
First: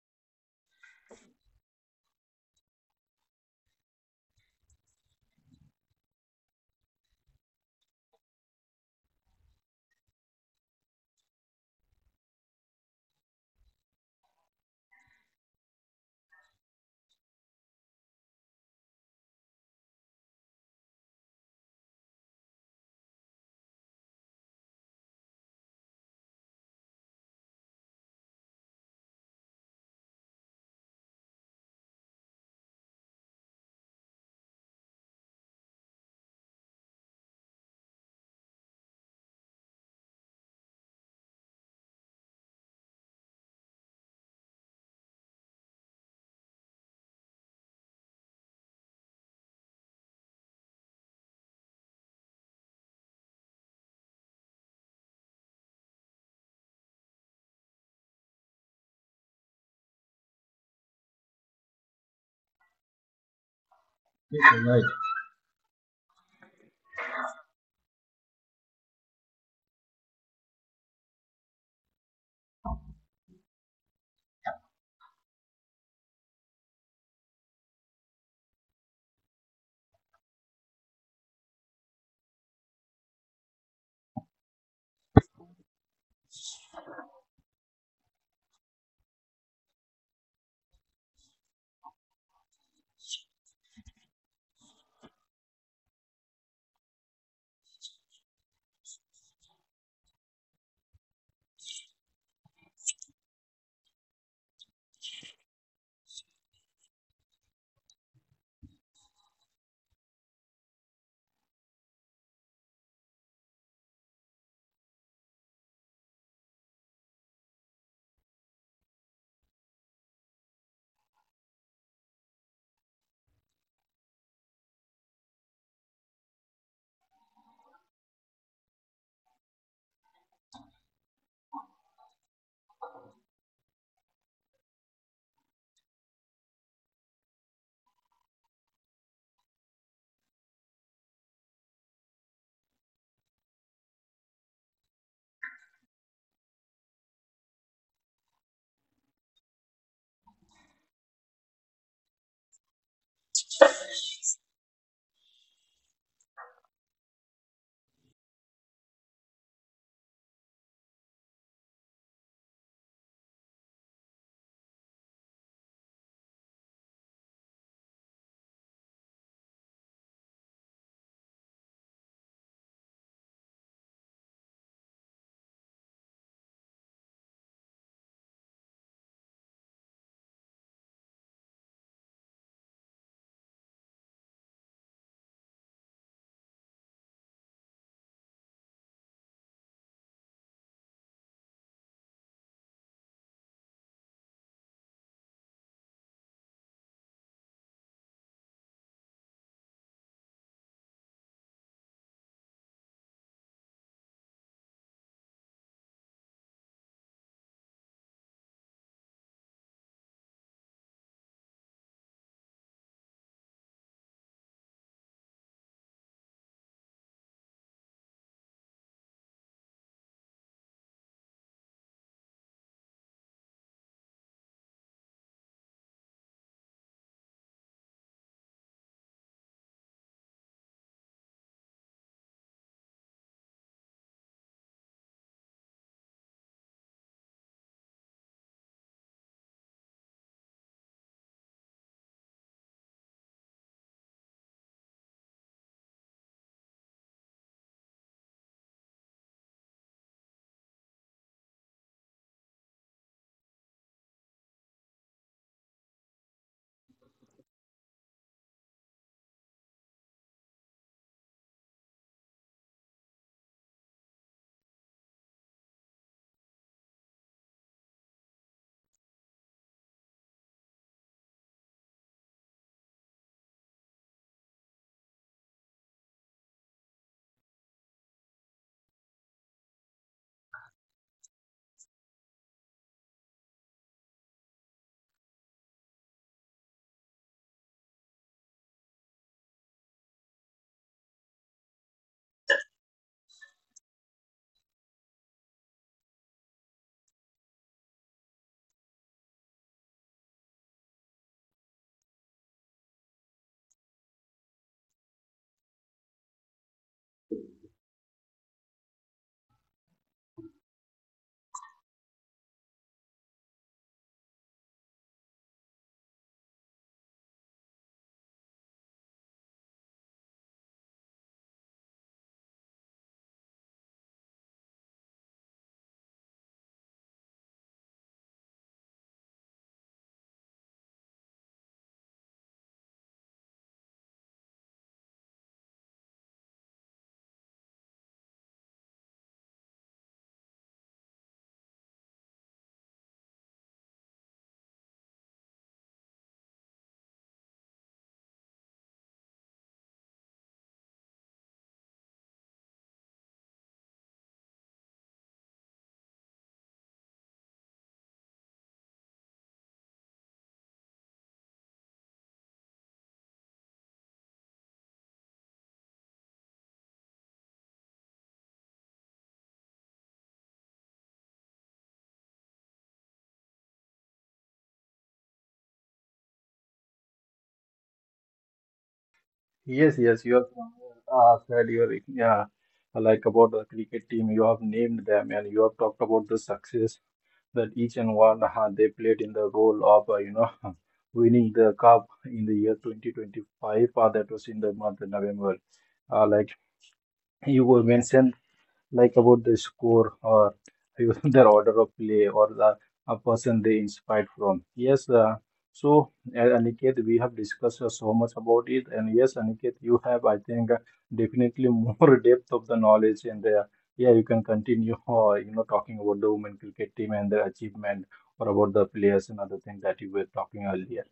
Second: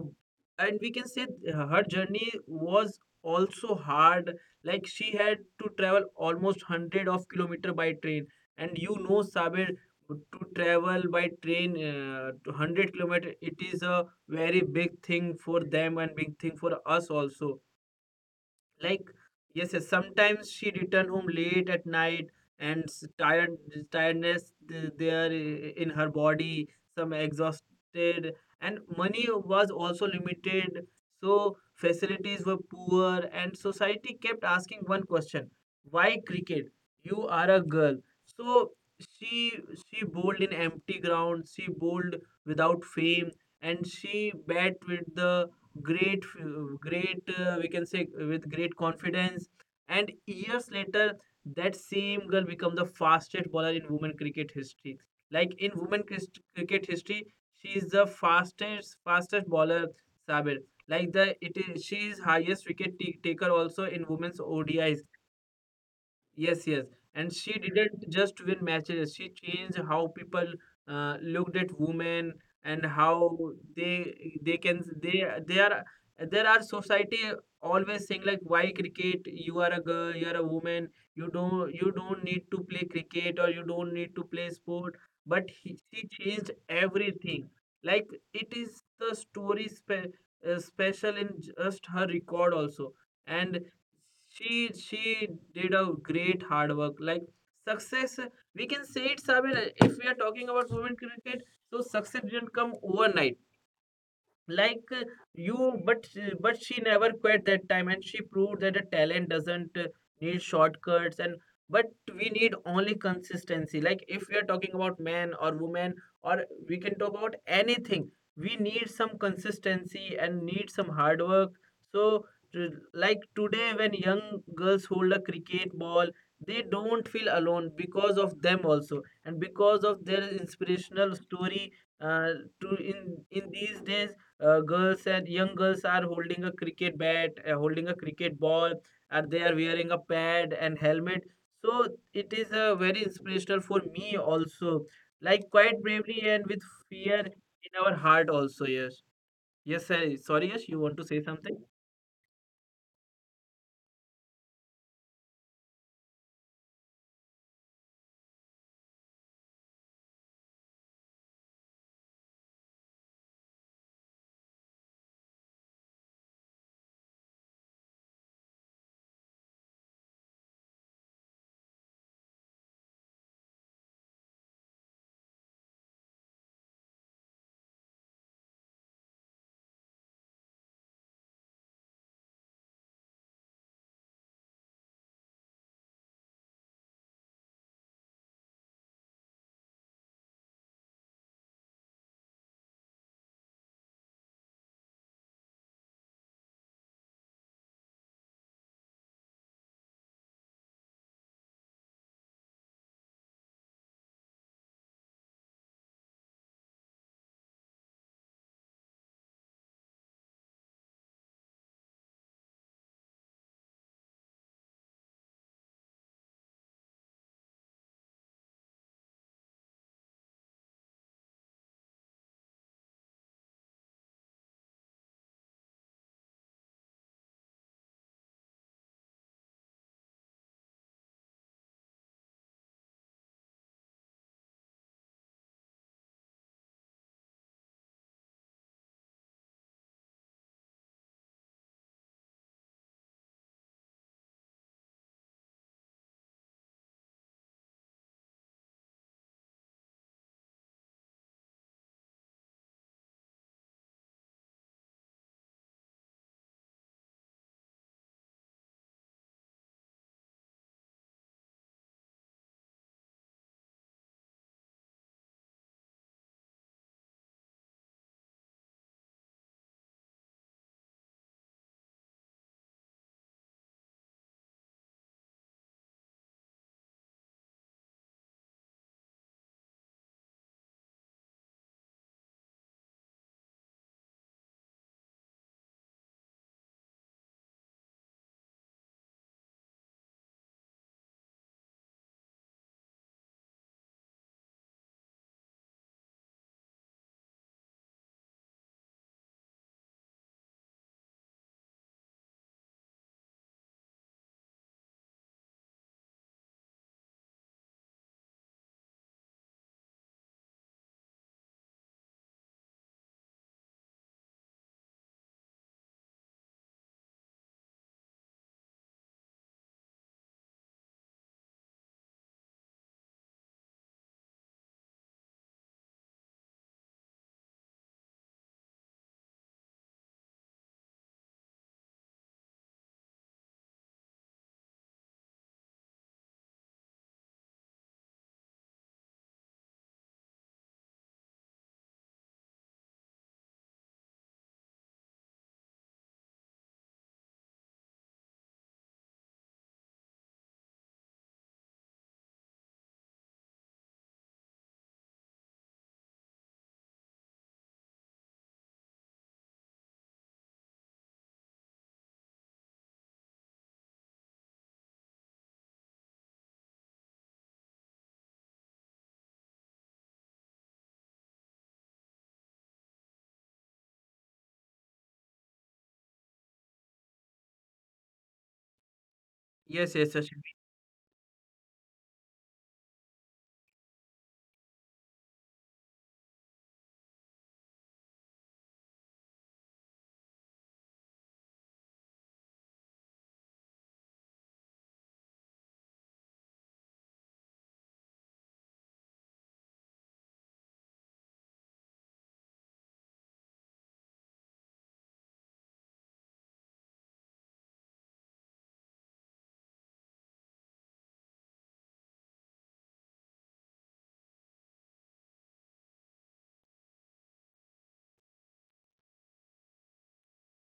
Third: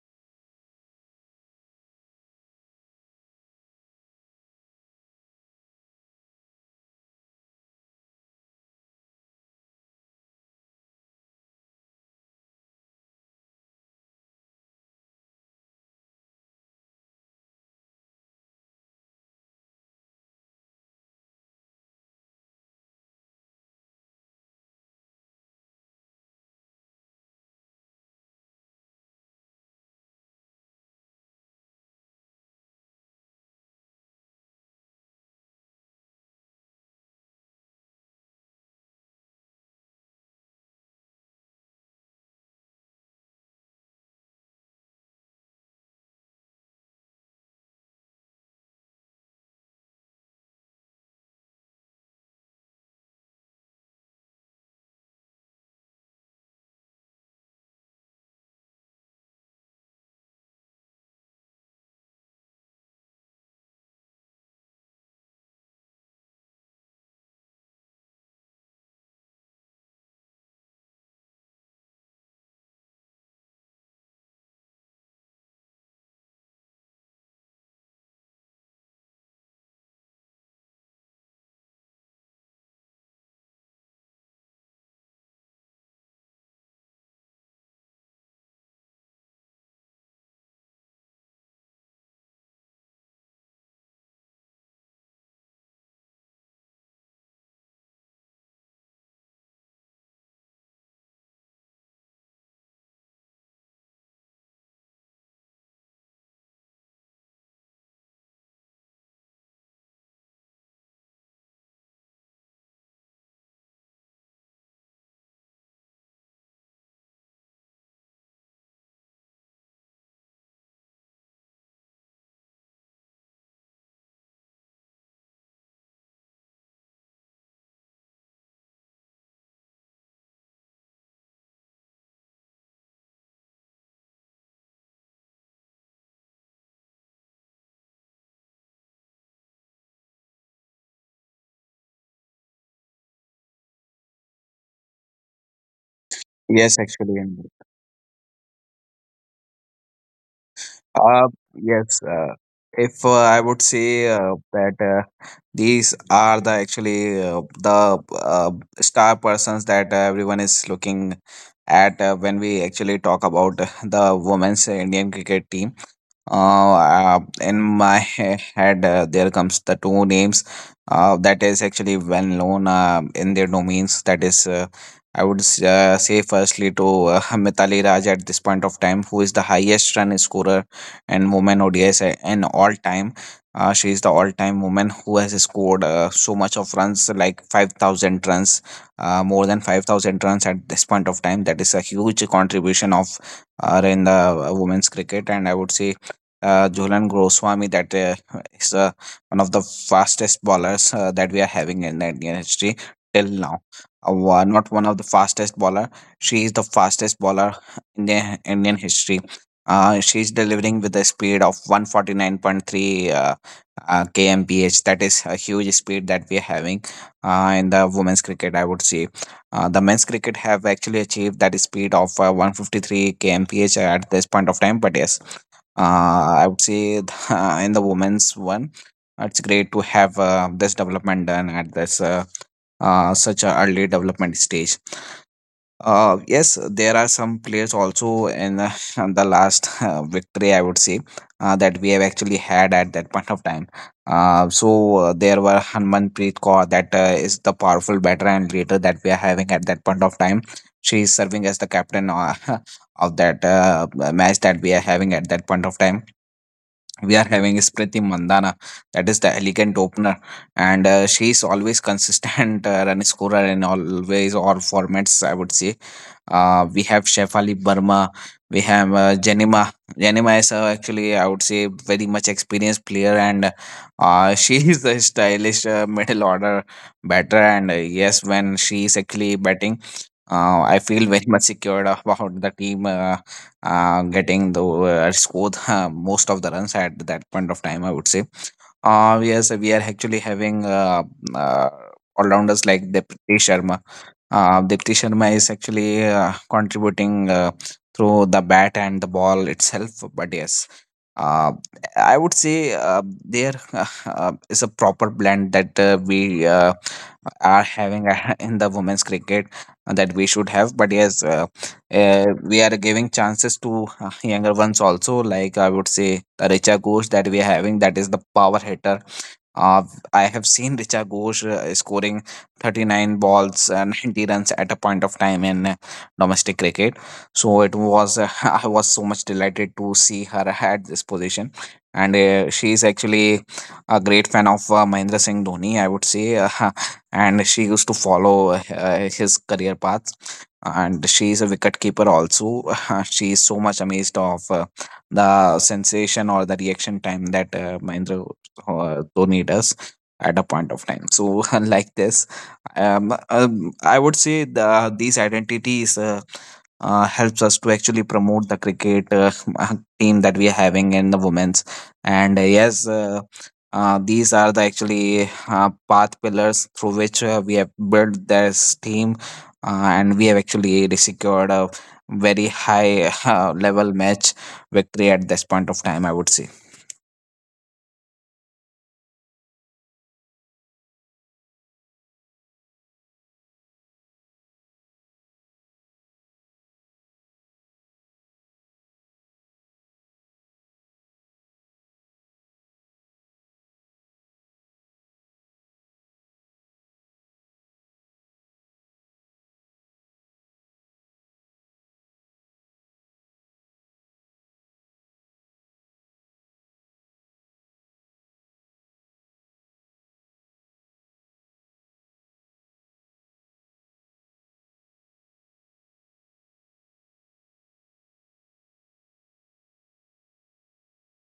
and we can say her journey was also hard. Like she had to travel almost 100 of kilometer by train. And you know, Sabir, to travel by train to 100 kilometer, it is a very big thing for them and big thing for us also. Like yes, yes, sometimes she returned home late at night and tired, tiredness there in her body, some exhausted. And money was also limited, so facilities were poor, and society kept asking one question, why cricket? You are a girl. So she she bowled in empty ground, she bowled without fame, and she bat with the great we can say with great confidence. And years later that same girl become the fastest bowler in women cricket history. Like in women cricket history she is the fastest bowler, Sabir. Like the it is she is highest wicket taker also in women's
yes, you're right.
ODIs. Yes, yes. And she didn't just win matches. She changed how people looked at women, and how they can they are there are society always saying, like, why cricket? You are a girl, you are a woman, you don't need to play cricket, or you don't need to play sport. But he, she changed everything. Like it is the story special in just her record also. And she she did a great hard work. Like success, we can say it, Sabir, if we are talking about women cricket, so success didn't come overnight. Like you but but she never quit that time, and she proved that the talent doesn't need shortcuts. And but we need only consistency. Like if we are talking about man or woman, or we can talk about anything, we need some consistency and need some hard work. So like today when young girls hold a cricket ball, they don't feel alone because of them also and because of their inspirational story. uh, to in these days, girls and young girls are holding a cricket bat, holding a cricket ball, and they are wearing a pad and helmet. So it is very inspirational for me also. Like quite bravely
Yes,
and with
actually.
fear in our heart also. Yes. Yes, sir. Sorry, yes. You
Uh,
want to say
yes.
something?
If I would say that these are the actually the star persons that everyone is looking at when we actually talk about the women's Indian cricket team. Uh, in my head, there comes the two names that is actually well known in their domains. That is, say, firstly to Mithali Raj at this point of time, who is the highest run scorer in women ODIs in all time. She is the all-time woman who has scored so much of runs, like 5,000 runs, more than 5,000 runs at this point of time. That is a huge contribution of are in the women's cricket, and I would say Jhulan Goswami that is one of the fastest bowlers that we are having in the Indian history till now. One, not one of the fastest bowler. She is the fastest bowler in the Indian history. She is delivering with a speed of 149.3 kmph. That is a huge speed that we are having in the women's cricket, I would say. The men's cricket have actually achieved that speed of 153 kmph at this point of time. But yes, I would say the, in the women's one, it's great to have this development done at this such a early development stage. Yes, there are some players also in the last victory, I would say, that we have actually had at that point of time. There were Harmanpreet Kaur, that is the powerful batter and leader that we are having at that point of time. She is serving as the captain of that match that we are having at that point of time we are having is Priti Mandana, that is the elegant opener, and she is always consistent run scorer in always all formats. I would say, we have Shefali Burma, we have Janima. Janima is actually, I would say, very much experienced player, and she is a stylish middle order batter. And yes, when she is actually batting, I feel very much secured about the team. Getting the scored most of the runs at that point of time, I would say. Yes, we are actually having uh, all rounders like Deepti Sharma. Deepti Sharma is actually contributing through the bat and the ball itself. But yes. Uh, I would say there is a proper blend that we are having in the women's cricket that we should have. But yes, we are giving chances to younger ones also, like I would say the richa ghosh that we are having that is the power hitter. uh, I have seen Richa Ghosh scoring 39 balls and 90 runs at a point of time in domestic cricket. So it was, I was so much delighted to see her at this position. And she is actually a great fan of Mahendra Singh Dhoni, I would say. And she used to follow his career path. And she is a wicket keeper also. She is so much amazed of the sensation or the reaction time that Mahendra donate us at a point of time. So, like this, I would say these identities helps us to actually promote the cricket team that we are having in the women's. And yes, these are the actually path pillars through which we have built this team, and we have actually secured a very high level match victory at this point of time, I would say.
Yes, yes,
Yes,
you have
yes, yes.
said your yeah, like about the cricket team, you have named them and you have talked about the success that each and one they played in the role of winning the cup in the year 2025, that was in the month of November. Like you were mentioned like about the score or their order of play or the a person they inspired from. Yes, Aniket, we have discussed so much about it, and yes, Aniket, you have, I think, definitely more depth of the knowledge, and yeah, you can continue, talking about the women cricket team and their achievement, or about the players and other things that you were talking earlier.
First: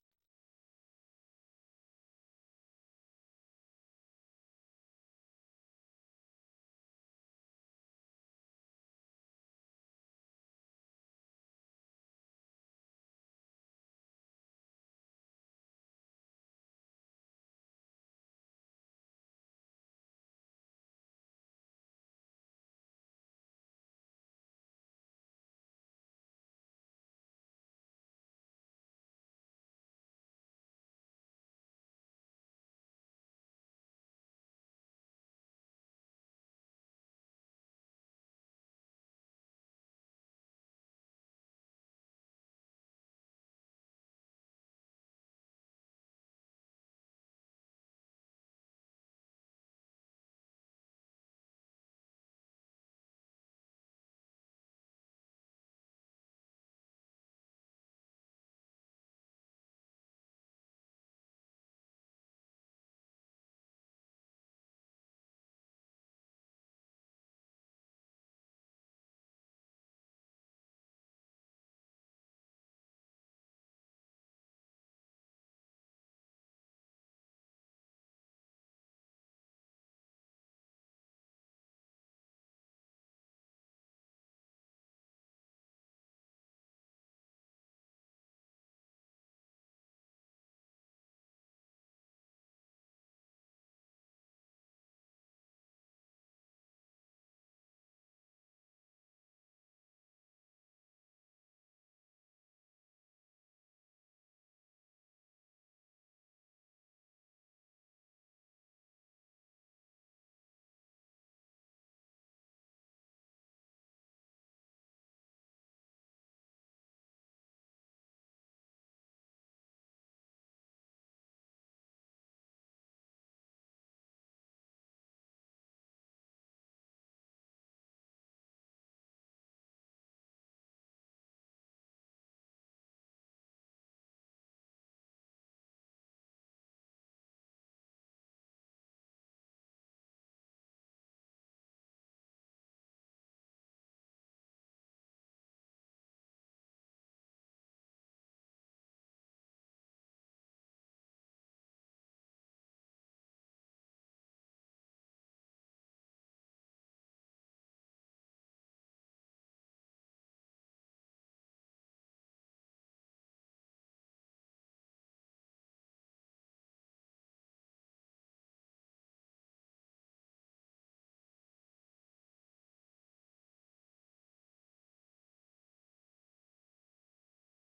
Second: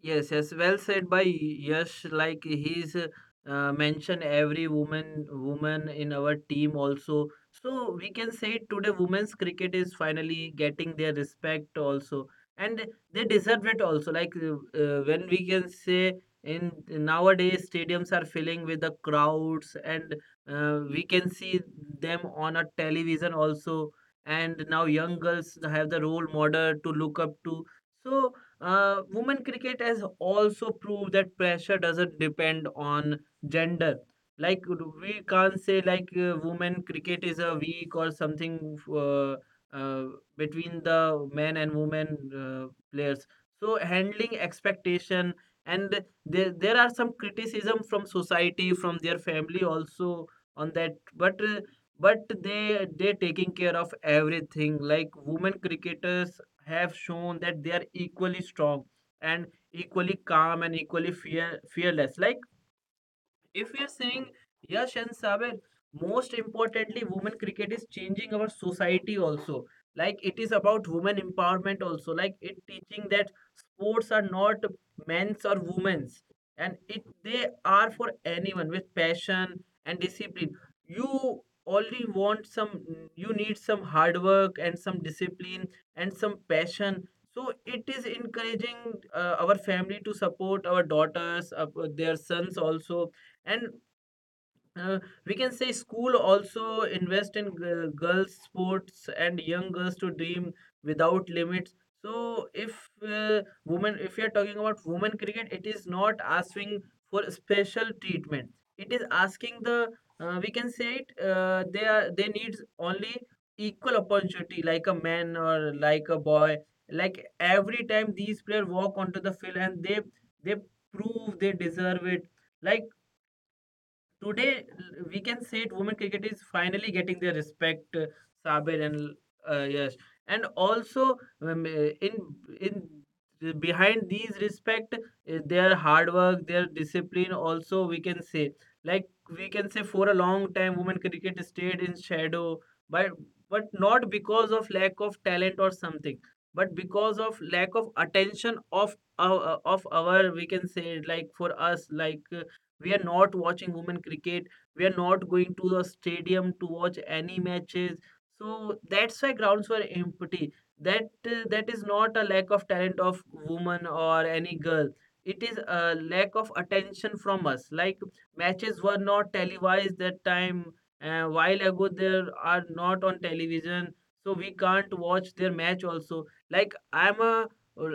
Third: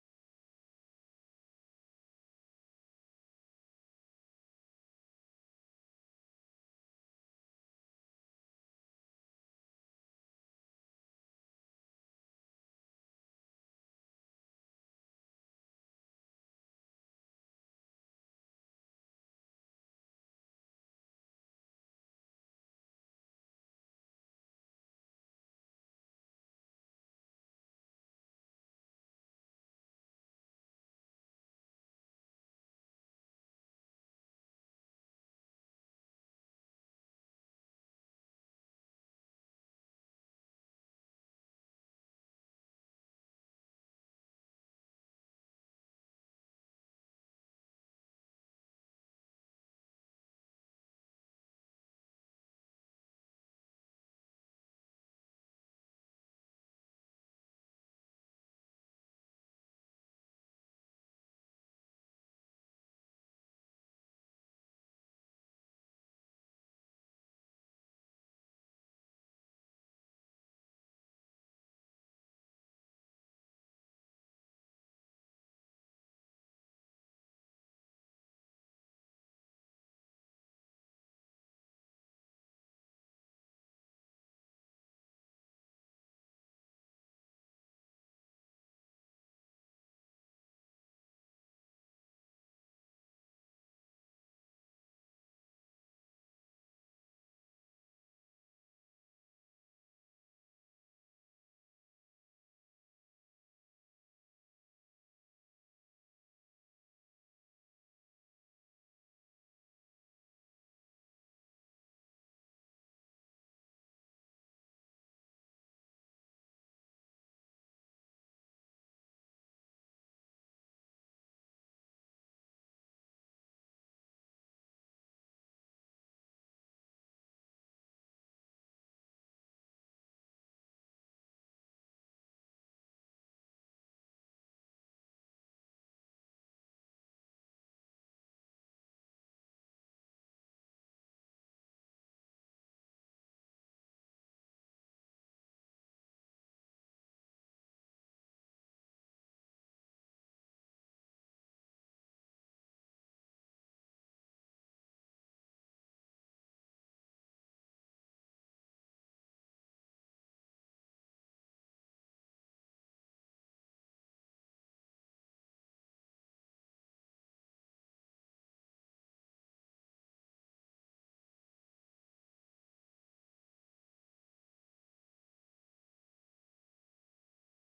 Yes, yes, well said by Yash. Like he's mentioned every woman in our team also. So we can say today women's cricket is finally getting their respect also, and they deserve it also. Like when we can say in nowadays stadiums are filling with the crowds, and we can see them on a television also. And now young girls have the role model to look up to. So women cricket has also proved that pressure doesn't depend on gender. Like we can't say, like, women cricket is a weak or something uh, between the men and women players. So handling expectation, and there are some criticism from society, from their family also on that. But they taking care of everything. Like women cricketers have shown that they are equally strong, and equally calm, and equally fearless. Like if we are saying, Yash and Sabir, most importantly, women cricket is changing our society also. Like it is about women empowerment also. Like it teaching that sports are not men's or women's, and it they are for anyone with passion and discipline. You only want some, you need some hard work and some discipline and some passion. So it is encouraging our family to support our daughters, their sons also, and uh, we can say school also invest in girls sports, and young girls to dream without limits. So if women, if you are talking about women cricket, it is not asking for special treatment. It is asking the we can say it, they are they needs only equal opportunity, like a man or like a boy. Like every time these players walk onto the field, and they prove they deserve it. Like today, we can say it, women cricket is finally getting their respect, Sabir and Yash. And also, in in behind these respect, their hard work, their discipline. Also, we can say, like we can say, for a long time, women cricket stayed in shadow, but but not because of lack of talent or something, but because of lack of attention of our, we can say, like for us, like, we are not watching women cricket. We are not going to the stadium to watch any matches. So that's why grounds were empty. That that is not a lack of talent of woman or any girl. It is a lack of attention from us. Like matches were not televised that time. While ago, there are not on television, so we can't watch their match also. Like I'm a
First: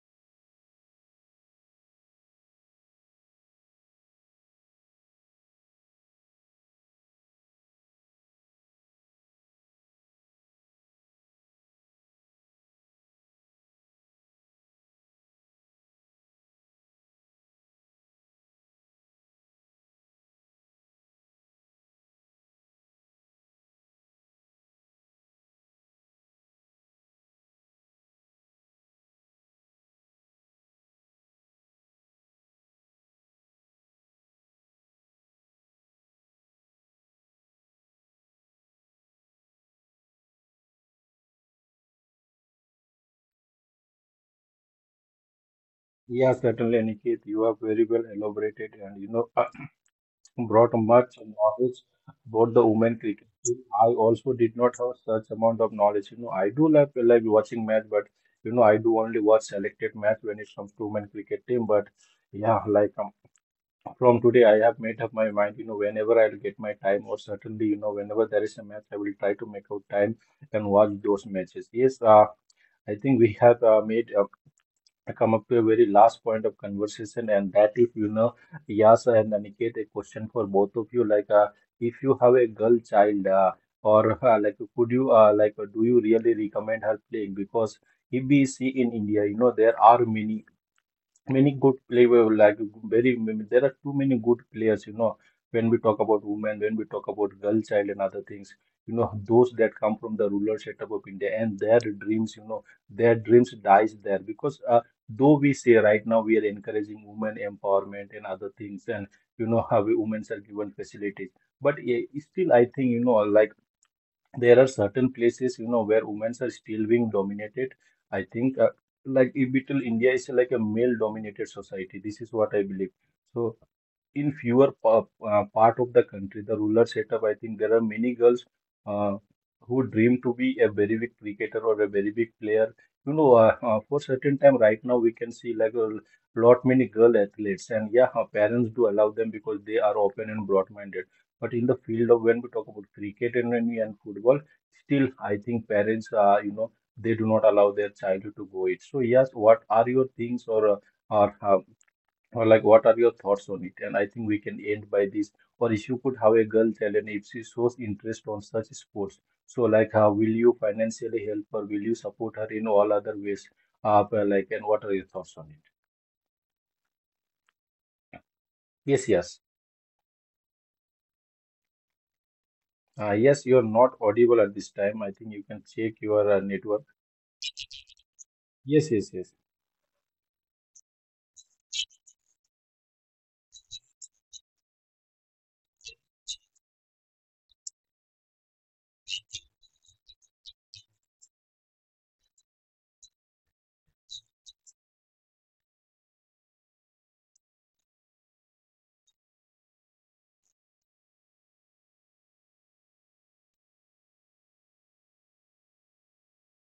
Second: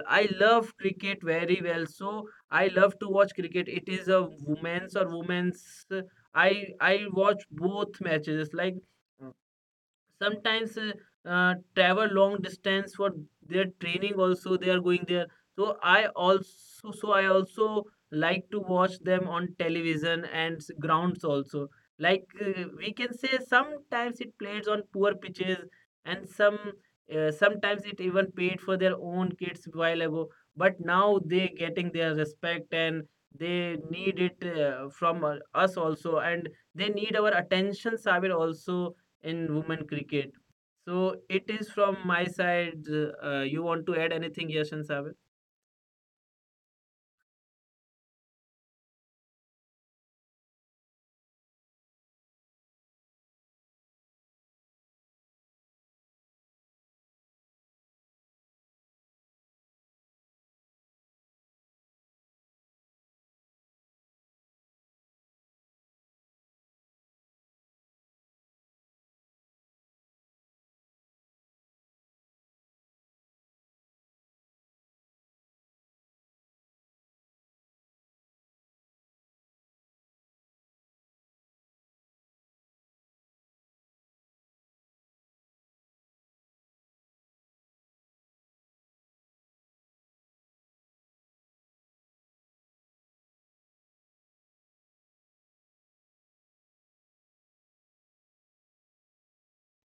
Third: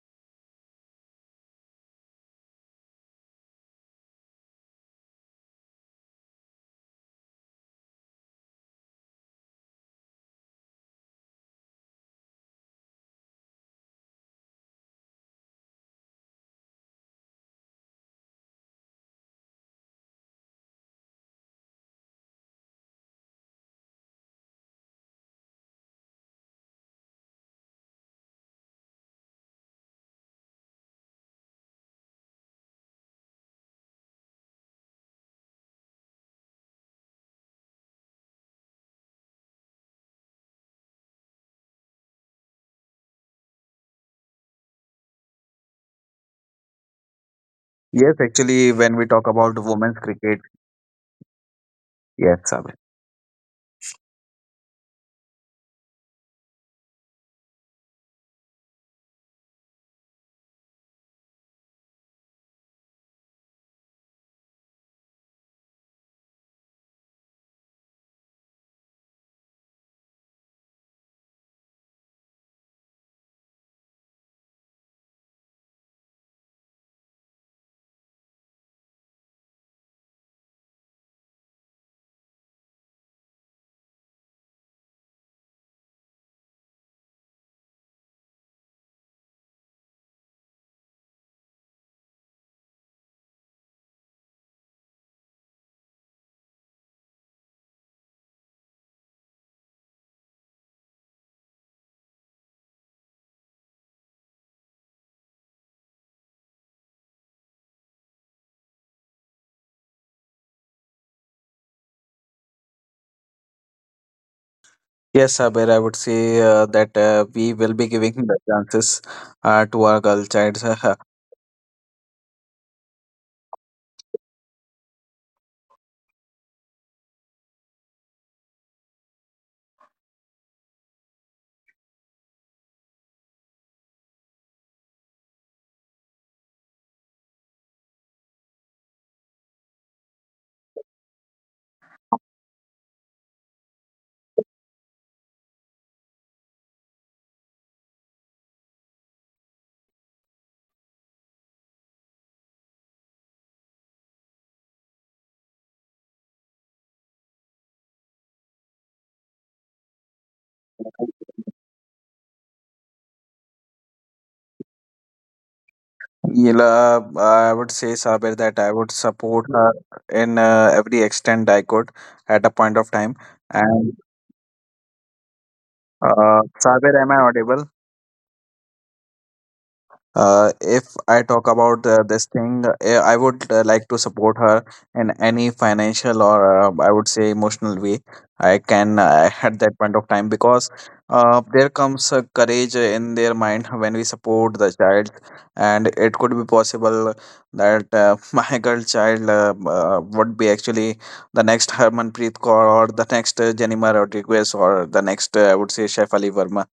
I love cricket very well. So I love to watch cricket. It is a women's or women's. I watch both matches. Like sometimes travel long distance for their training also, they are going there. So I also so I also like to watch them on television and grounds also. Like we can say sometimes it plays on poor pitches, and some sometimes it even paid for their own kids while ago, but now they getting their respect, and they need it from us also, and they need our attention, Sabir, also, in women cricket. So it is from my side. You want to add anything, Yash and Sabir?
Yeah, certainly, Aniket, you have very well
Yes, actually,
elaborated,
when
and
we
you
talk
know.
about women's cricket,
Brought much knowledge
yes,
about the
Sabir.
women cricket team. I also did not have such amount of knowledge. You know, I do like watching match, but you know, I do only watch selected match when it comes to women cricket team. But yeah, from today, I have made up my mind. You know, whenever I'll get my time, or certainly, you know, whenever there is a match, I will try to make out time and watch those matches. Yes, I think we have made. I come up to a very last point of conversation, and that is, you know, Yas and Aniket, a question for both of you. If you have a girl child, or like, could you, like, do you really recommend her playing? Because if we see in India, you know, there are many many good player like very many- there are too many good players, you know, when we talk about women, when we talk about girl child and other things, you know, those that come from the rural setup of India and their dreams, you know, their dreams dies there, because though we say right now we are encouraging women empowerment and other things, and you know women are given facilities. But still I think, you know, like there are certain
Yes,
places, you
Sabir, I
know,
would
where women
say
are still
that
being
we
dominated.
will be giving
I
the
think
chances
if little
to our
India
girl
is like a
child.
male dominated society, this is what I believe. So in part of the country, the rural setup, I think there are many girls uh, who dream to be a very big cricketer or a very big player. You know, for certain time right now, we can see like a lot many girl athletes, and yeah, our parents do allow them because they are open and broad-minded. But in the field of when we talk about cricket and when we and football, still I think parents are, you know, they do not allow their child to go it. So yes, what are your things, or uh, or like, what are your thoughts on it? And I think we can end by this. Or if you could have a girl talent, if she shows interest on such sports, so like how will you financially help or will you support her in all other ways? But like And what are your thoughts on it?
Yeah, I would say, Sabir, that I would
Yes, yes.
support her in every extent I could at a point of time.
Yes, you're not
And
audible at this time. I think you can check your network.
Sabir, am I audible?
Yes, yes, yes.
If I talk about this thing, I would like to support her in any financial or I would say emotional way I can at that point of time, because there comes courage in their mind when we support the child, and it could be possible that my girl child would be actually the next Harmanpreet Kaur or the next Jenima Rodriguez or the next I would say Saif Ali Verma